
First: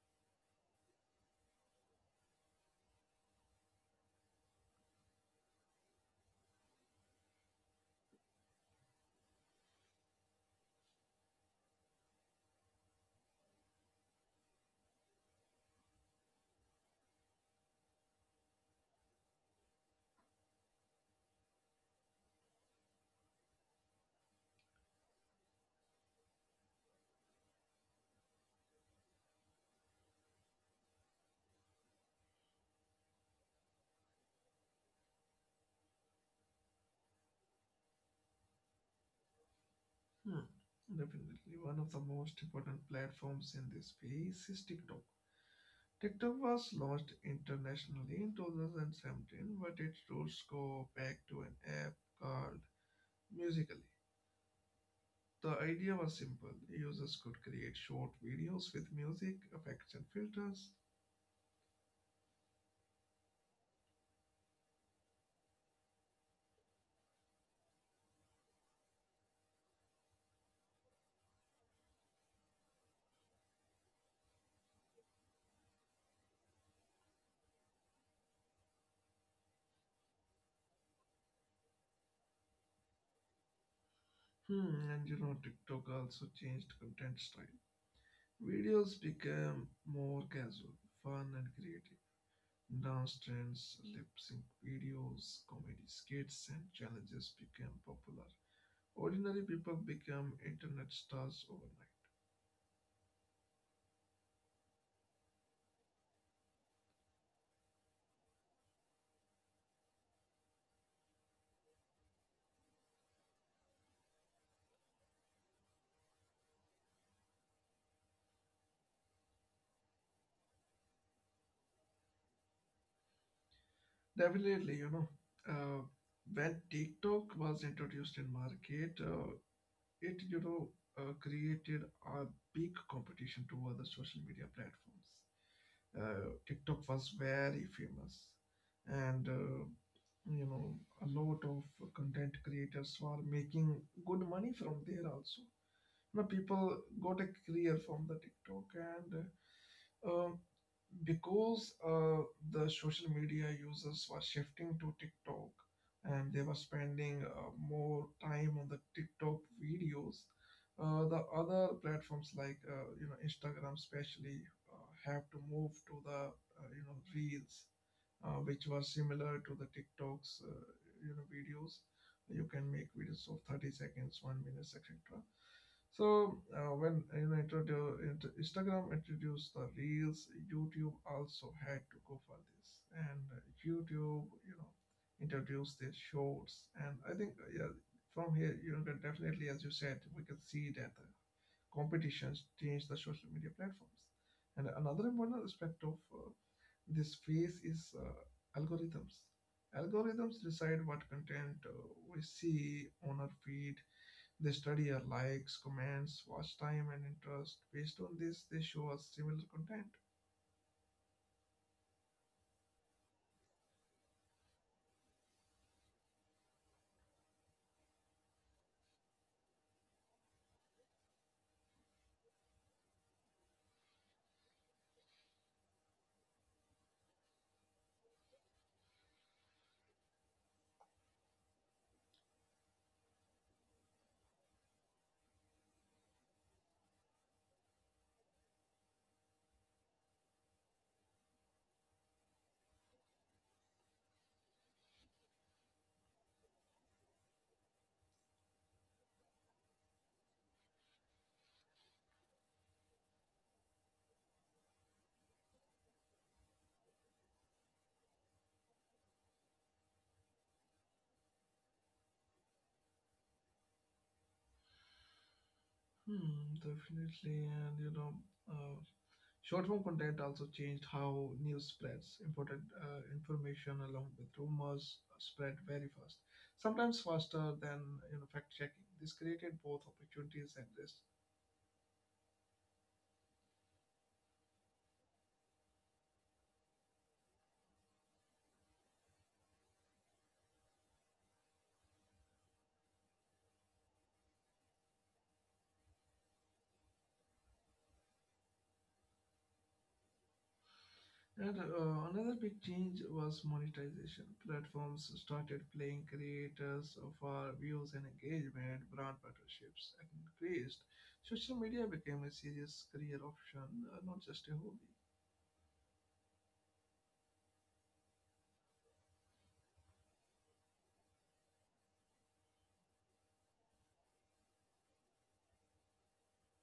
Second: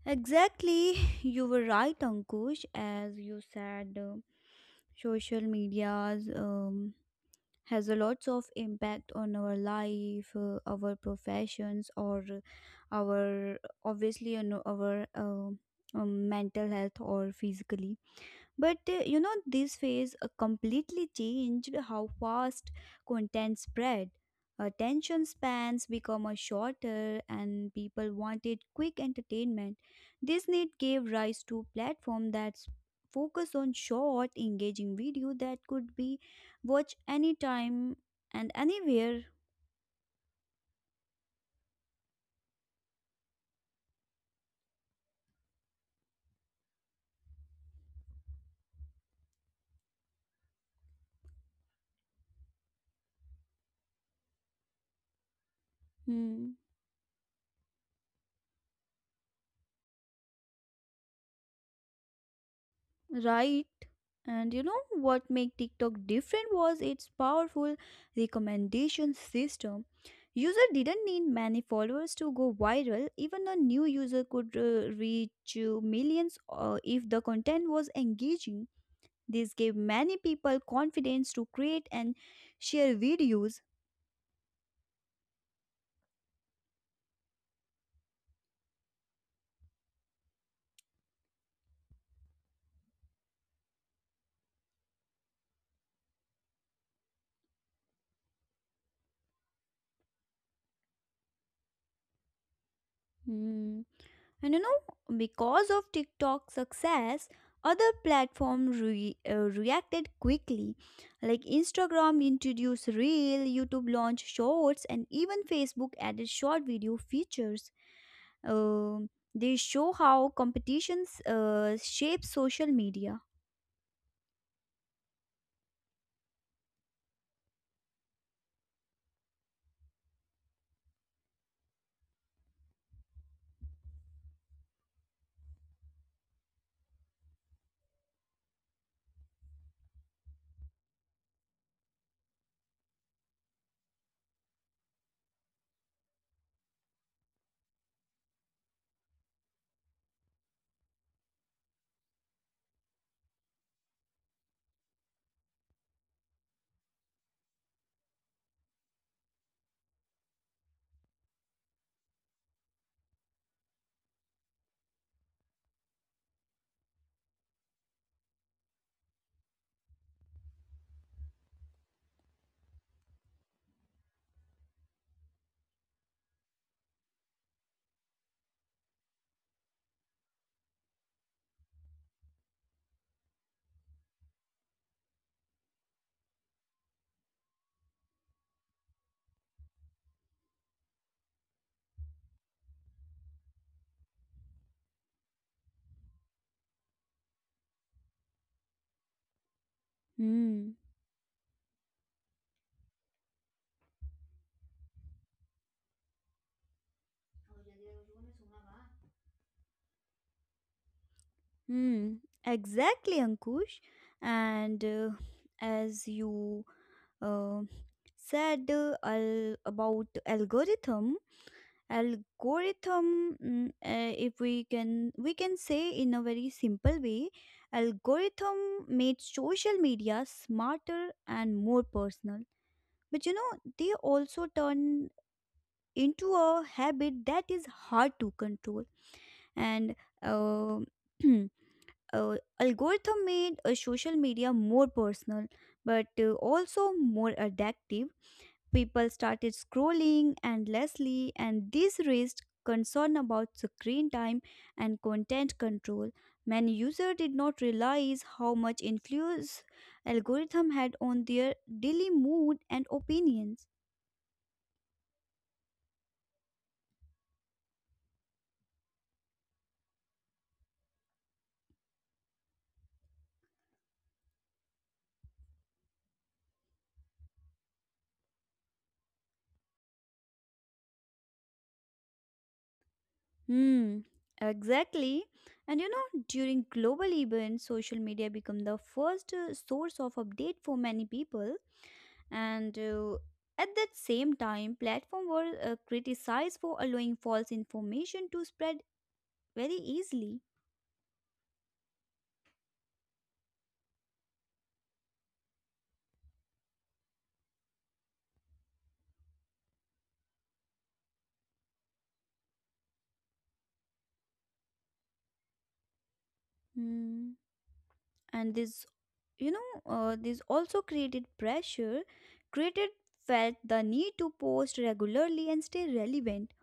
Speaker 2: Exactly, you were right, Ankush. As you said, social medias. Has a lots of impact on our life, our professions, or our obviously on our mental health or physically. But you know, this phase completely changed how fast content spread. Attention spans become a shorter, and people wanted quick entertainment. This need gave rise to platform that focus on short, engaging video that could be watched anytime and anywhere.
Speaker 1: Hmm. Definitely, one of the most important platforms in this space is TikTok. TikTok was launched internationally in 2017, but its roots go back to an app called Musically. The idea was simple.
Speaker 2: Hmm.
Speaker 1: Users could create short videos with music, effects, and filters.
Speaker 2: Right. And you know what made TikTok different was its powerful recommendation system. User didn't need many followers to go viral. Even a new user could reach millions if the content was engaging. This gave many people confidence to create and share videos.
Speaker 1: Hmm, and you know, TikTok also changed content style. Videos became more casual, fun and creative. Dance trends, lip sync videos, comedy skits, and challenges became popular. Ordinary people became internet stars overnight.
Speaker 2: Hmm. And you know, because of TikTok's success, other platforms reacted quickly. Like Instagram introduced Reel, YouTube launched Shorts, and even Facebook added short video features. Um they show how competitions shape social media.
Speaker 1: Definitely, uh, when TikTok was introduced in market, it, created a big competition to other social media platforms. TikTok was very famous, and you know, a lot of content creators were making good money from there also. You know, people got a career from the TikTok, and uh, because the social media users were shifting to TikTok, and they were spending more time on the TikTok videos. The other platforms like Instagram, especially, uh, have to move to the reels, which was similar to the TikTok's videos. You can make videos of 30 seconds, 1 minutes, etc. So when Instagram introduced the Reels, YouTube also had to go for this, and YouTube you know introduced their Shorts, and I think yeah, from here that definitely, as you said, we can see that the competitions change the social media platforms. And another important aspect of this phase is algorithms. Algorithms
Speaker 2: Hmm.
Speaker 1: decide what content we see on our feed. They study our likes, comments, watch time, and interest. Based on this, they show us similar content.
Speaker 2: Hmm, exactly, Ankush. And as you uh, said about algorithm, if we can say in a very simple way, algorithm made social media smarter and more personal. But you know, they also turn into a habit that is hard to control and. Uh, algorithm made social media more personal but also more addictive. People started scrolling endlessly, and this raised concern about screen time and content control. Many users did not realize how much influence algorithm had on their daily mood and opinions.
Speaker 1: Hmm, definitely. And you know, uh, short form content also changed how news spreads. Important information along with rumors spread very fast, sometimes faster than fact checking. This created both opportunities and risks.
Speaker 2: Hmm, exactly. And you know, during global events social media become the first source of update for many people, and at that same time platforms were criticized for allowing false information to spread very easily.
Speaker 1: And Another big change was monetization. Platforms started playing creators for views and engagement, brand partnerships increased. Social media became a serious career option, not just a hobby.
Speaker 2: Hmm. And this you know this also created pressure, created felt the need to post regularly and stay relevant.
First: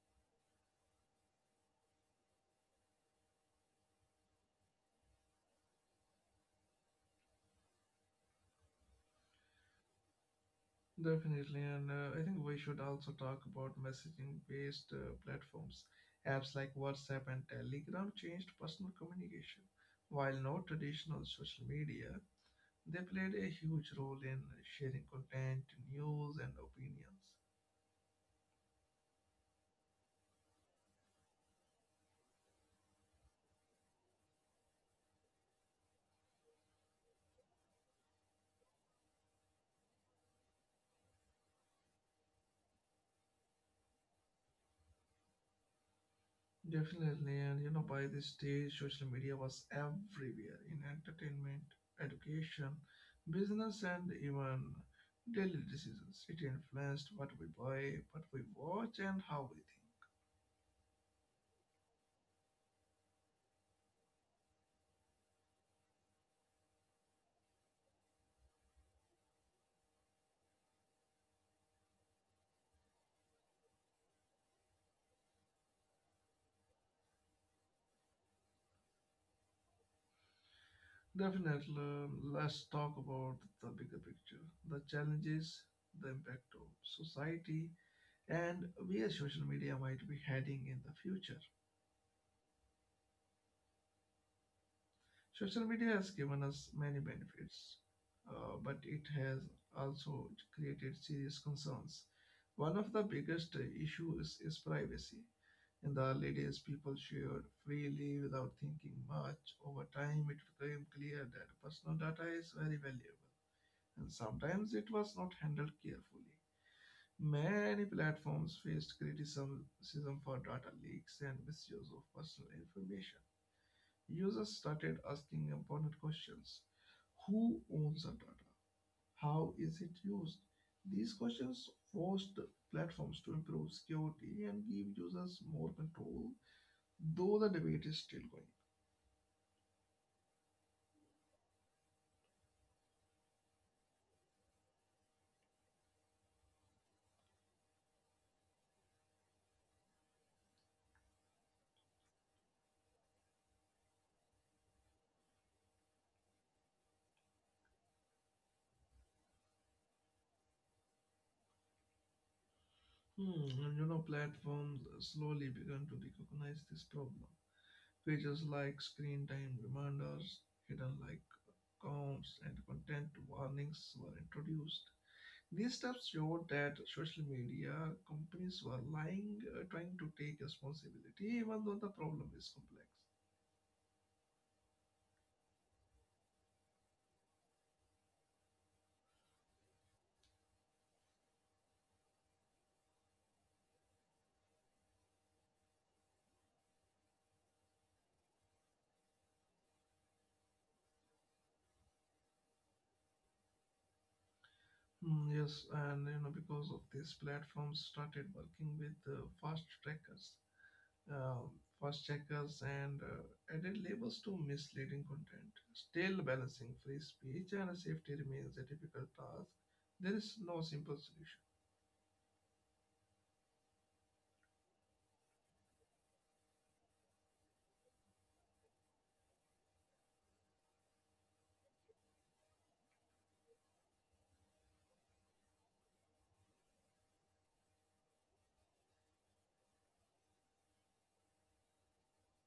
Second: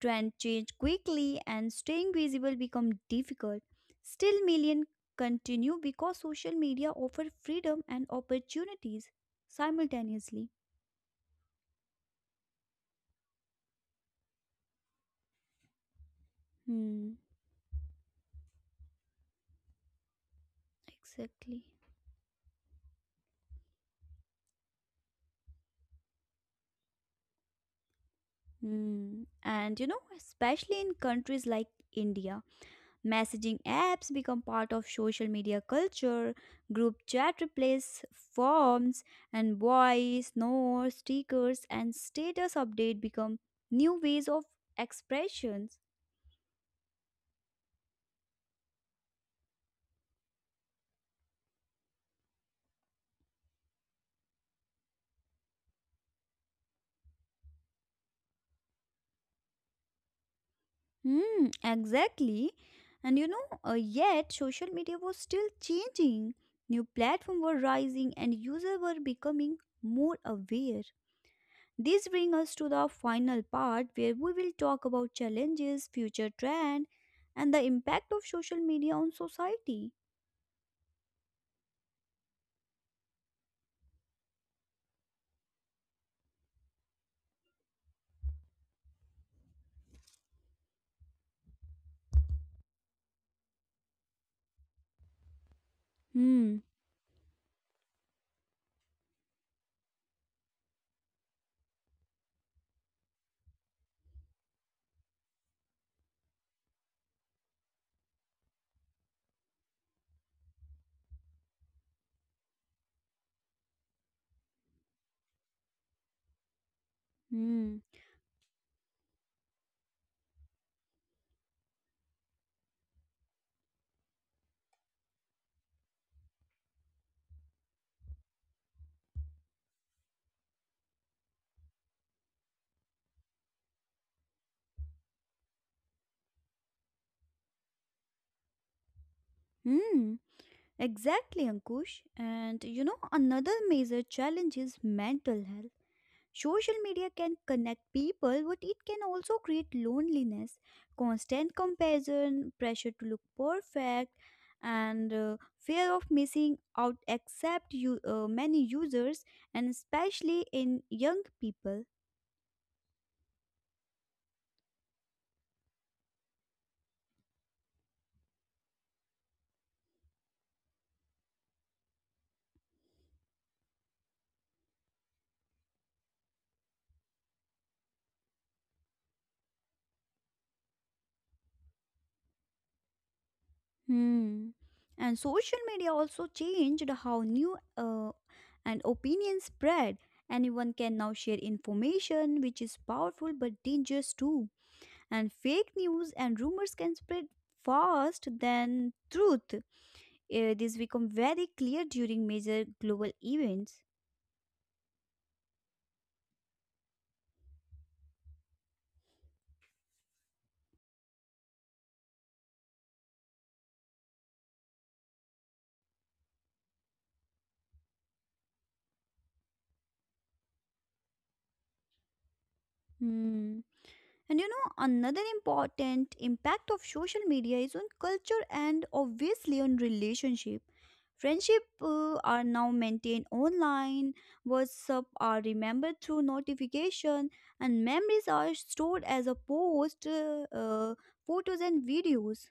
Speaker 2: Trend change quickly, and staying visible become difficult. Still million continue because social media offer freedom and opportunities simultaneously.
Speaker 1: Definitely, and I think we should also talk about messaging based platforms. Apps like
Speaker 2: Hmm,
Speaker 1: WhatsApp and Telegram changed personal communication. While not traditional
Speaker 2: exactly.
Speaker 1: social media, they played a huge role in sharing content, news, and opinions.
Speaker 2: Mm. And you know, especially in countries like India, messaging apps become part of social media culture, group chat replace forms, and voice, notes, stickers, and status update become new ways of expressions.
Speaker 1: Definitely, and you know, by this stage, social media was everywhere in entertainment, education, business, and even daily decisions. It influenced what we buy, what we watch, and how we think.
Speaker 2: Hmm, exactly. And you know, yet social media was still changing. New platforms were rising, and users were becoming more aware. This brings us to the final part where we will talk about challenges, future trend, and the impact of social media on society.
Speaker 1: Definitely, let's talk about the bigger picture: the challenges, the impact of society, and where social media might be heading in the future. Social media has given us many
Speaker 2: Hmm,
Speaker 1: benefits, but it has also created serious concerns. One of the biggest issues is privacy. In the early days, people shared freely without thinking much. Over time, it became clear that personal data is very valuable, and sometimes it was not handled carefully. Many
Speaker 2: hmm,
Speaker 1: platforms faced criticism for data leaks and misuse of personal information. Users started asking important questions. Who owns the data? How is it used? These questions forced platforms to improve security and give users more control, though the debate is still going.
Speaker 2: hmm. Exactly, Ankush. And you know, another major challenge is mental health. Social media can connect people, but it can also create loneliness, constant comparison, pressure to look perfect, and fear of missing out. Except you, many users, and especially in young people.
Speaker 1: Hmm, and you know, platforms slowly began to recognize this problem. Features like screen time reminders, hidden like accounts, and content warnings were introduced. These steps showed that social media companies were lying, trying to take responsibility, even though the problem is complex.
Speaker 2: Hmm. And social media also changed how new and opinions spread. Anyone can now share information, which is powerful but dangerous too. And fake news and rumors can spread fast than truth. This become very clear during major global events.
Speaker 1: Hmm, yes, and you know because of this, platforms started working with fast trackers, um, fast checkers, and added labels to misleading content. Still, balancing free speech and safety remains a difficult task. There is no simple solution.
Speaker 2: Hmm. And you know, another important impact of social media is on culture and obviously on relationship. Friendship are now maintained online, WhatsApp are remembered through notification, and memories are stored as a post, photos, and videos.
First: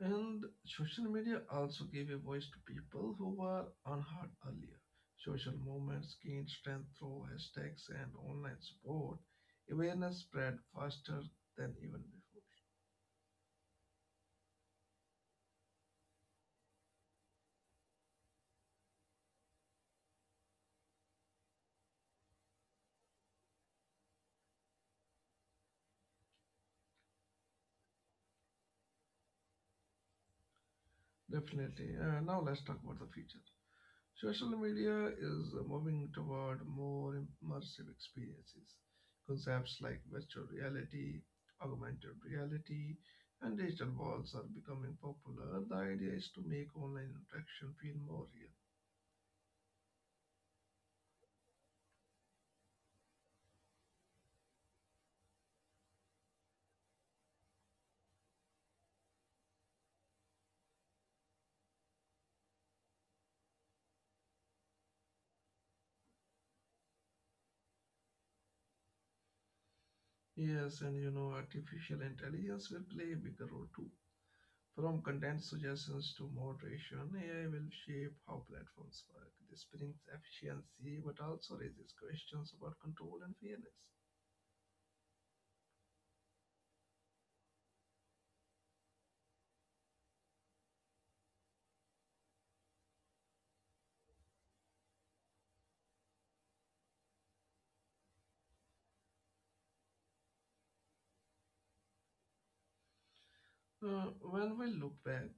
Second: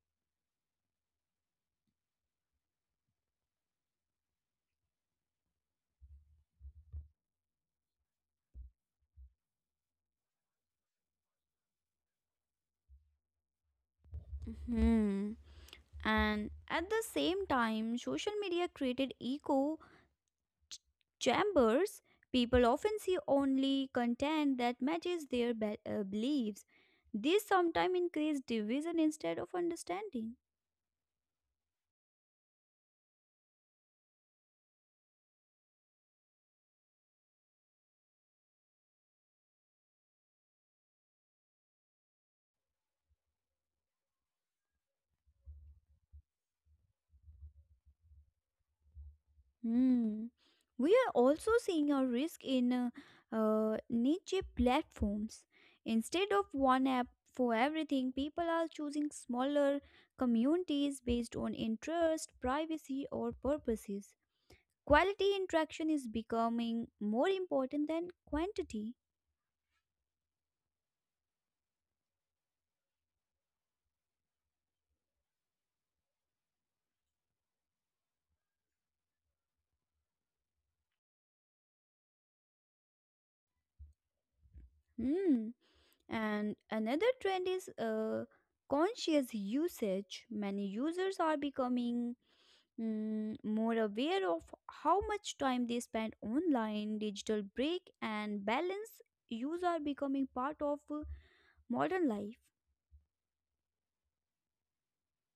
Speaker 1: And social media also gave a voice to people who were unheard earlier. Social movements gained strength through hashtags and online support. Awareness spread faster than even before.
Speaker 2: Hmm. And at the same time, social media created echo chambers. People often see only content that matches their beliefs. This sometimes increase division instead of understanding.
Speaker 1: Definitely. Now let's talk about the future. Social media is moving toward more immersive experiences. Concepts like virtual reality, augmented reality, and digital walls are becoming popular. The idea is to make online interaction feel more real.
Speaker 2: Hmm. We are also seeing a risk in niche platforms. Instead of one app for everything, people are choosing smaller communities based on interest, privacy, or purposes. Quality interaction is becoming more important than quantity.
Speaker 1: Yes, and you know, artificial intelligence will play a bigger role too. From content suggestions to moderation, AI will shape how platforms work. This brings efficiency but also raises questions about control and fairness.
Speaker 2: Hmm. And another trend is conscious usage. Many users are becoming more aware of how much time they spend online. Digital break and balance use are becoming part of modern life.
Speaker 1: When we look back,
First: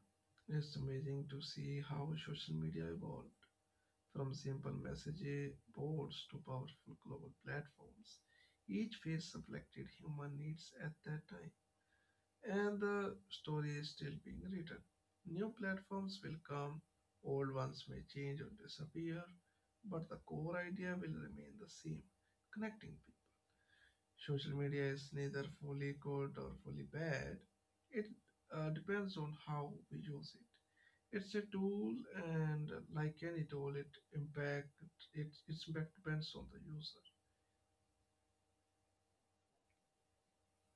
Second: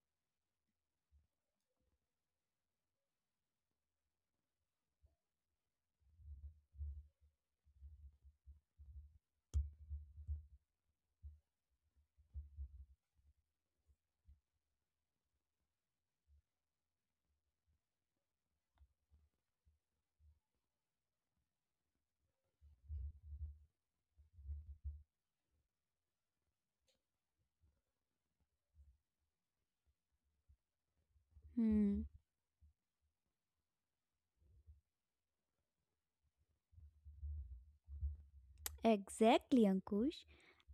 Speaker 1: it's amazing to see how social media evolved from simple message boards to powerful global platforms. Each phase reflected human needs at that time, and the story is still being written. New platforms will come, old ones may change or disappear, but the core idea will remain the same: connecting people. Social media is neither fully good or fully bad, it depends on how we use it. It's a tool,
Speaker 2: Hmm.
Speaker 1: and like any tool, it impact its impact depends on the user.
Speaker 2: Exactly, Ankush.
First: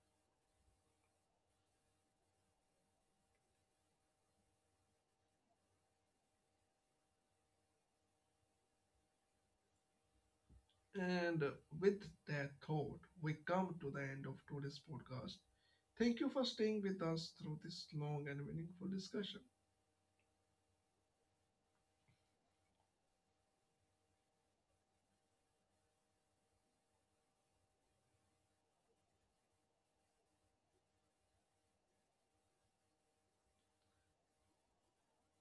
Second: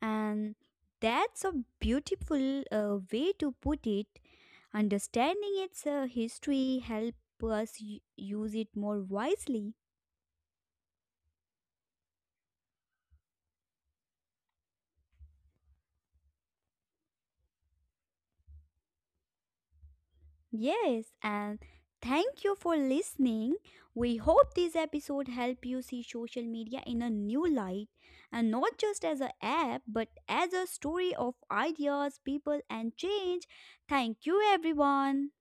Speaker 2: And that's a beautiful way to put it. Understanding its history help us use it more wisely.
Speaker 1: And with that thought, we come to the end of today's podcast. Thank you for staying with us through this long and meaningful discussion.
Speaker 2: Yes, and thank you for listening. We hope this episode help you see social media in a new light and not just as an app but as a story of ideas, people and change. Thank you everyone.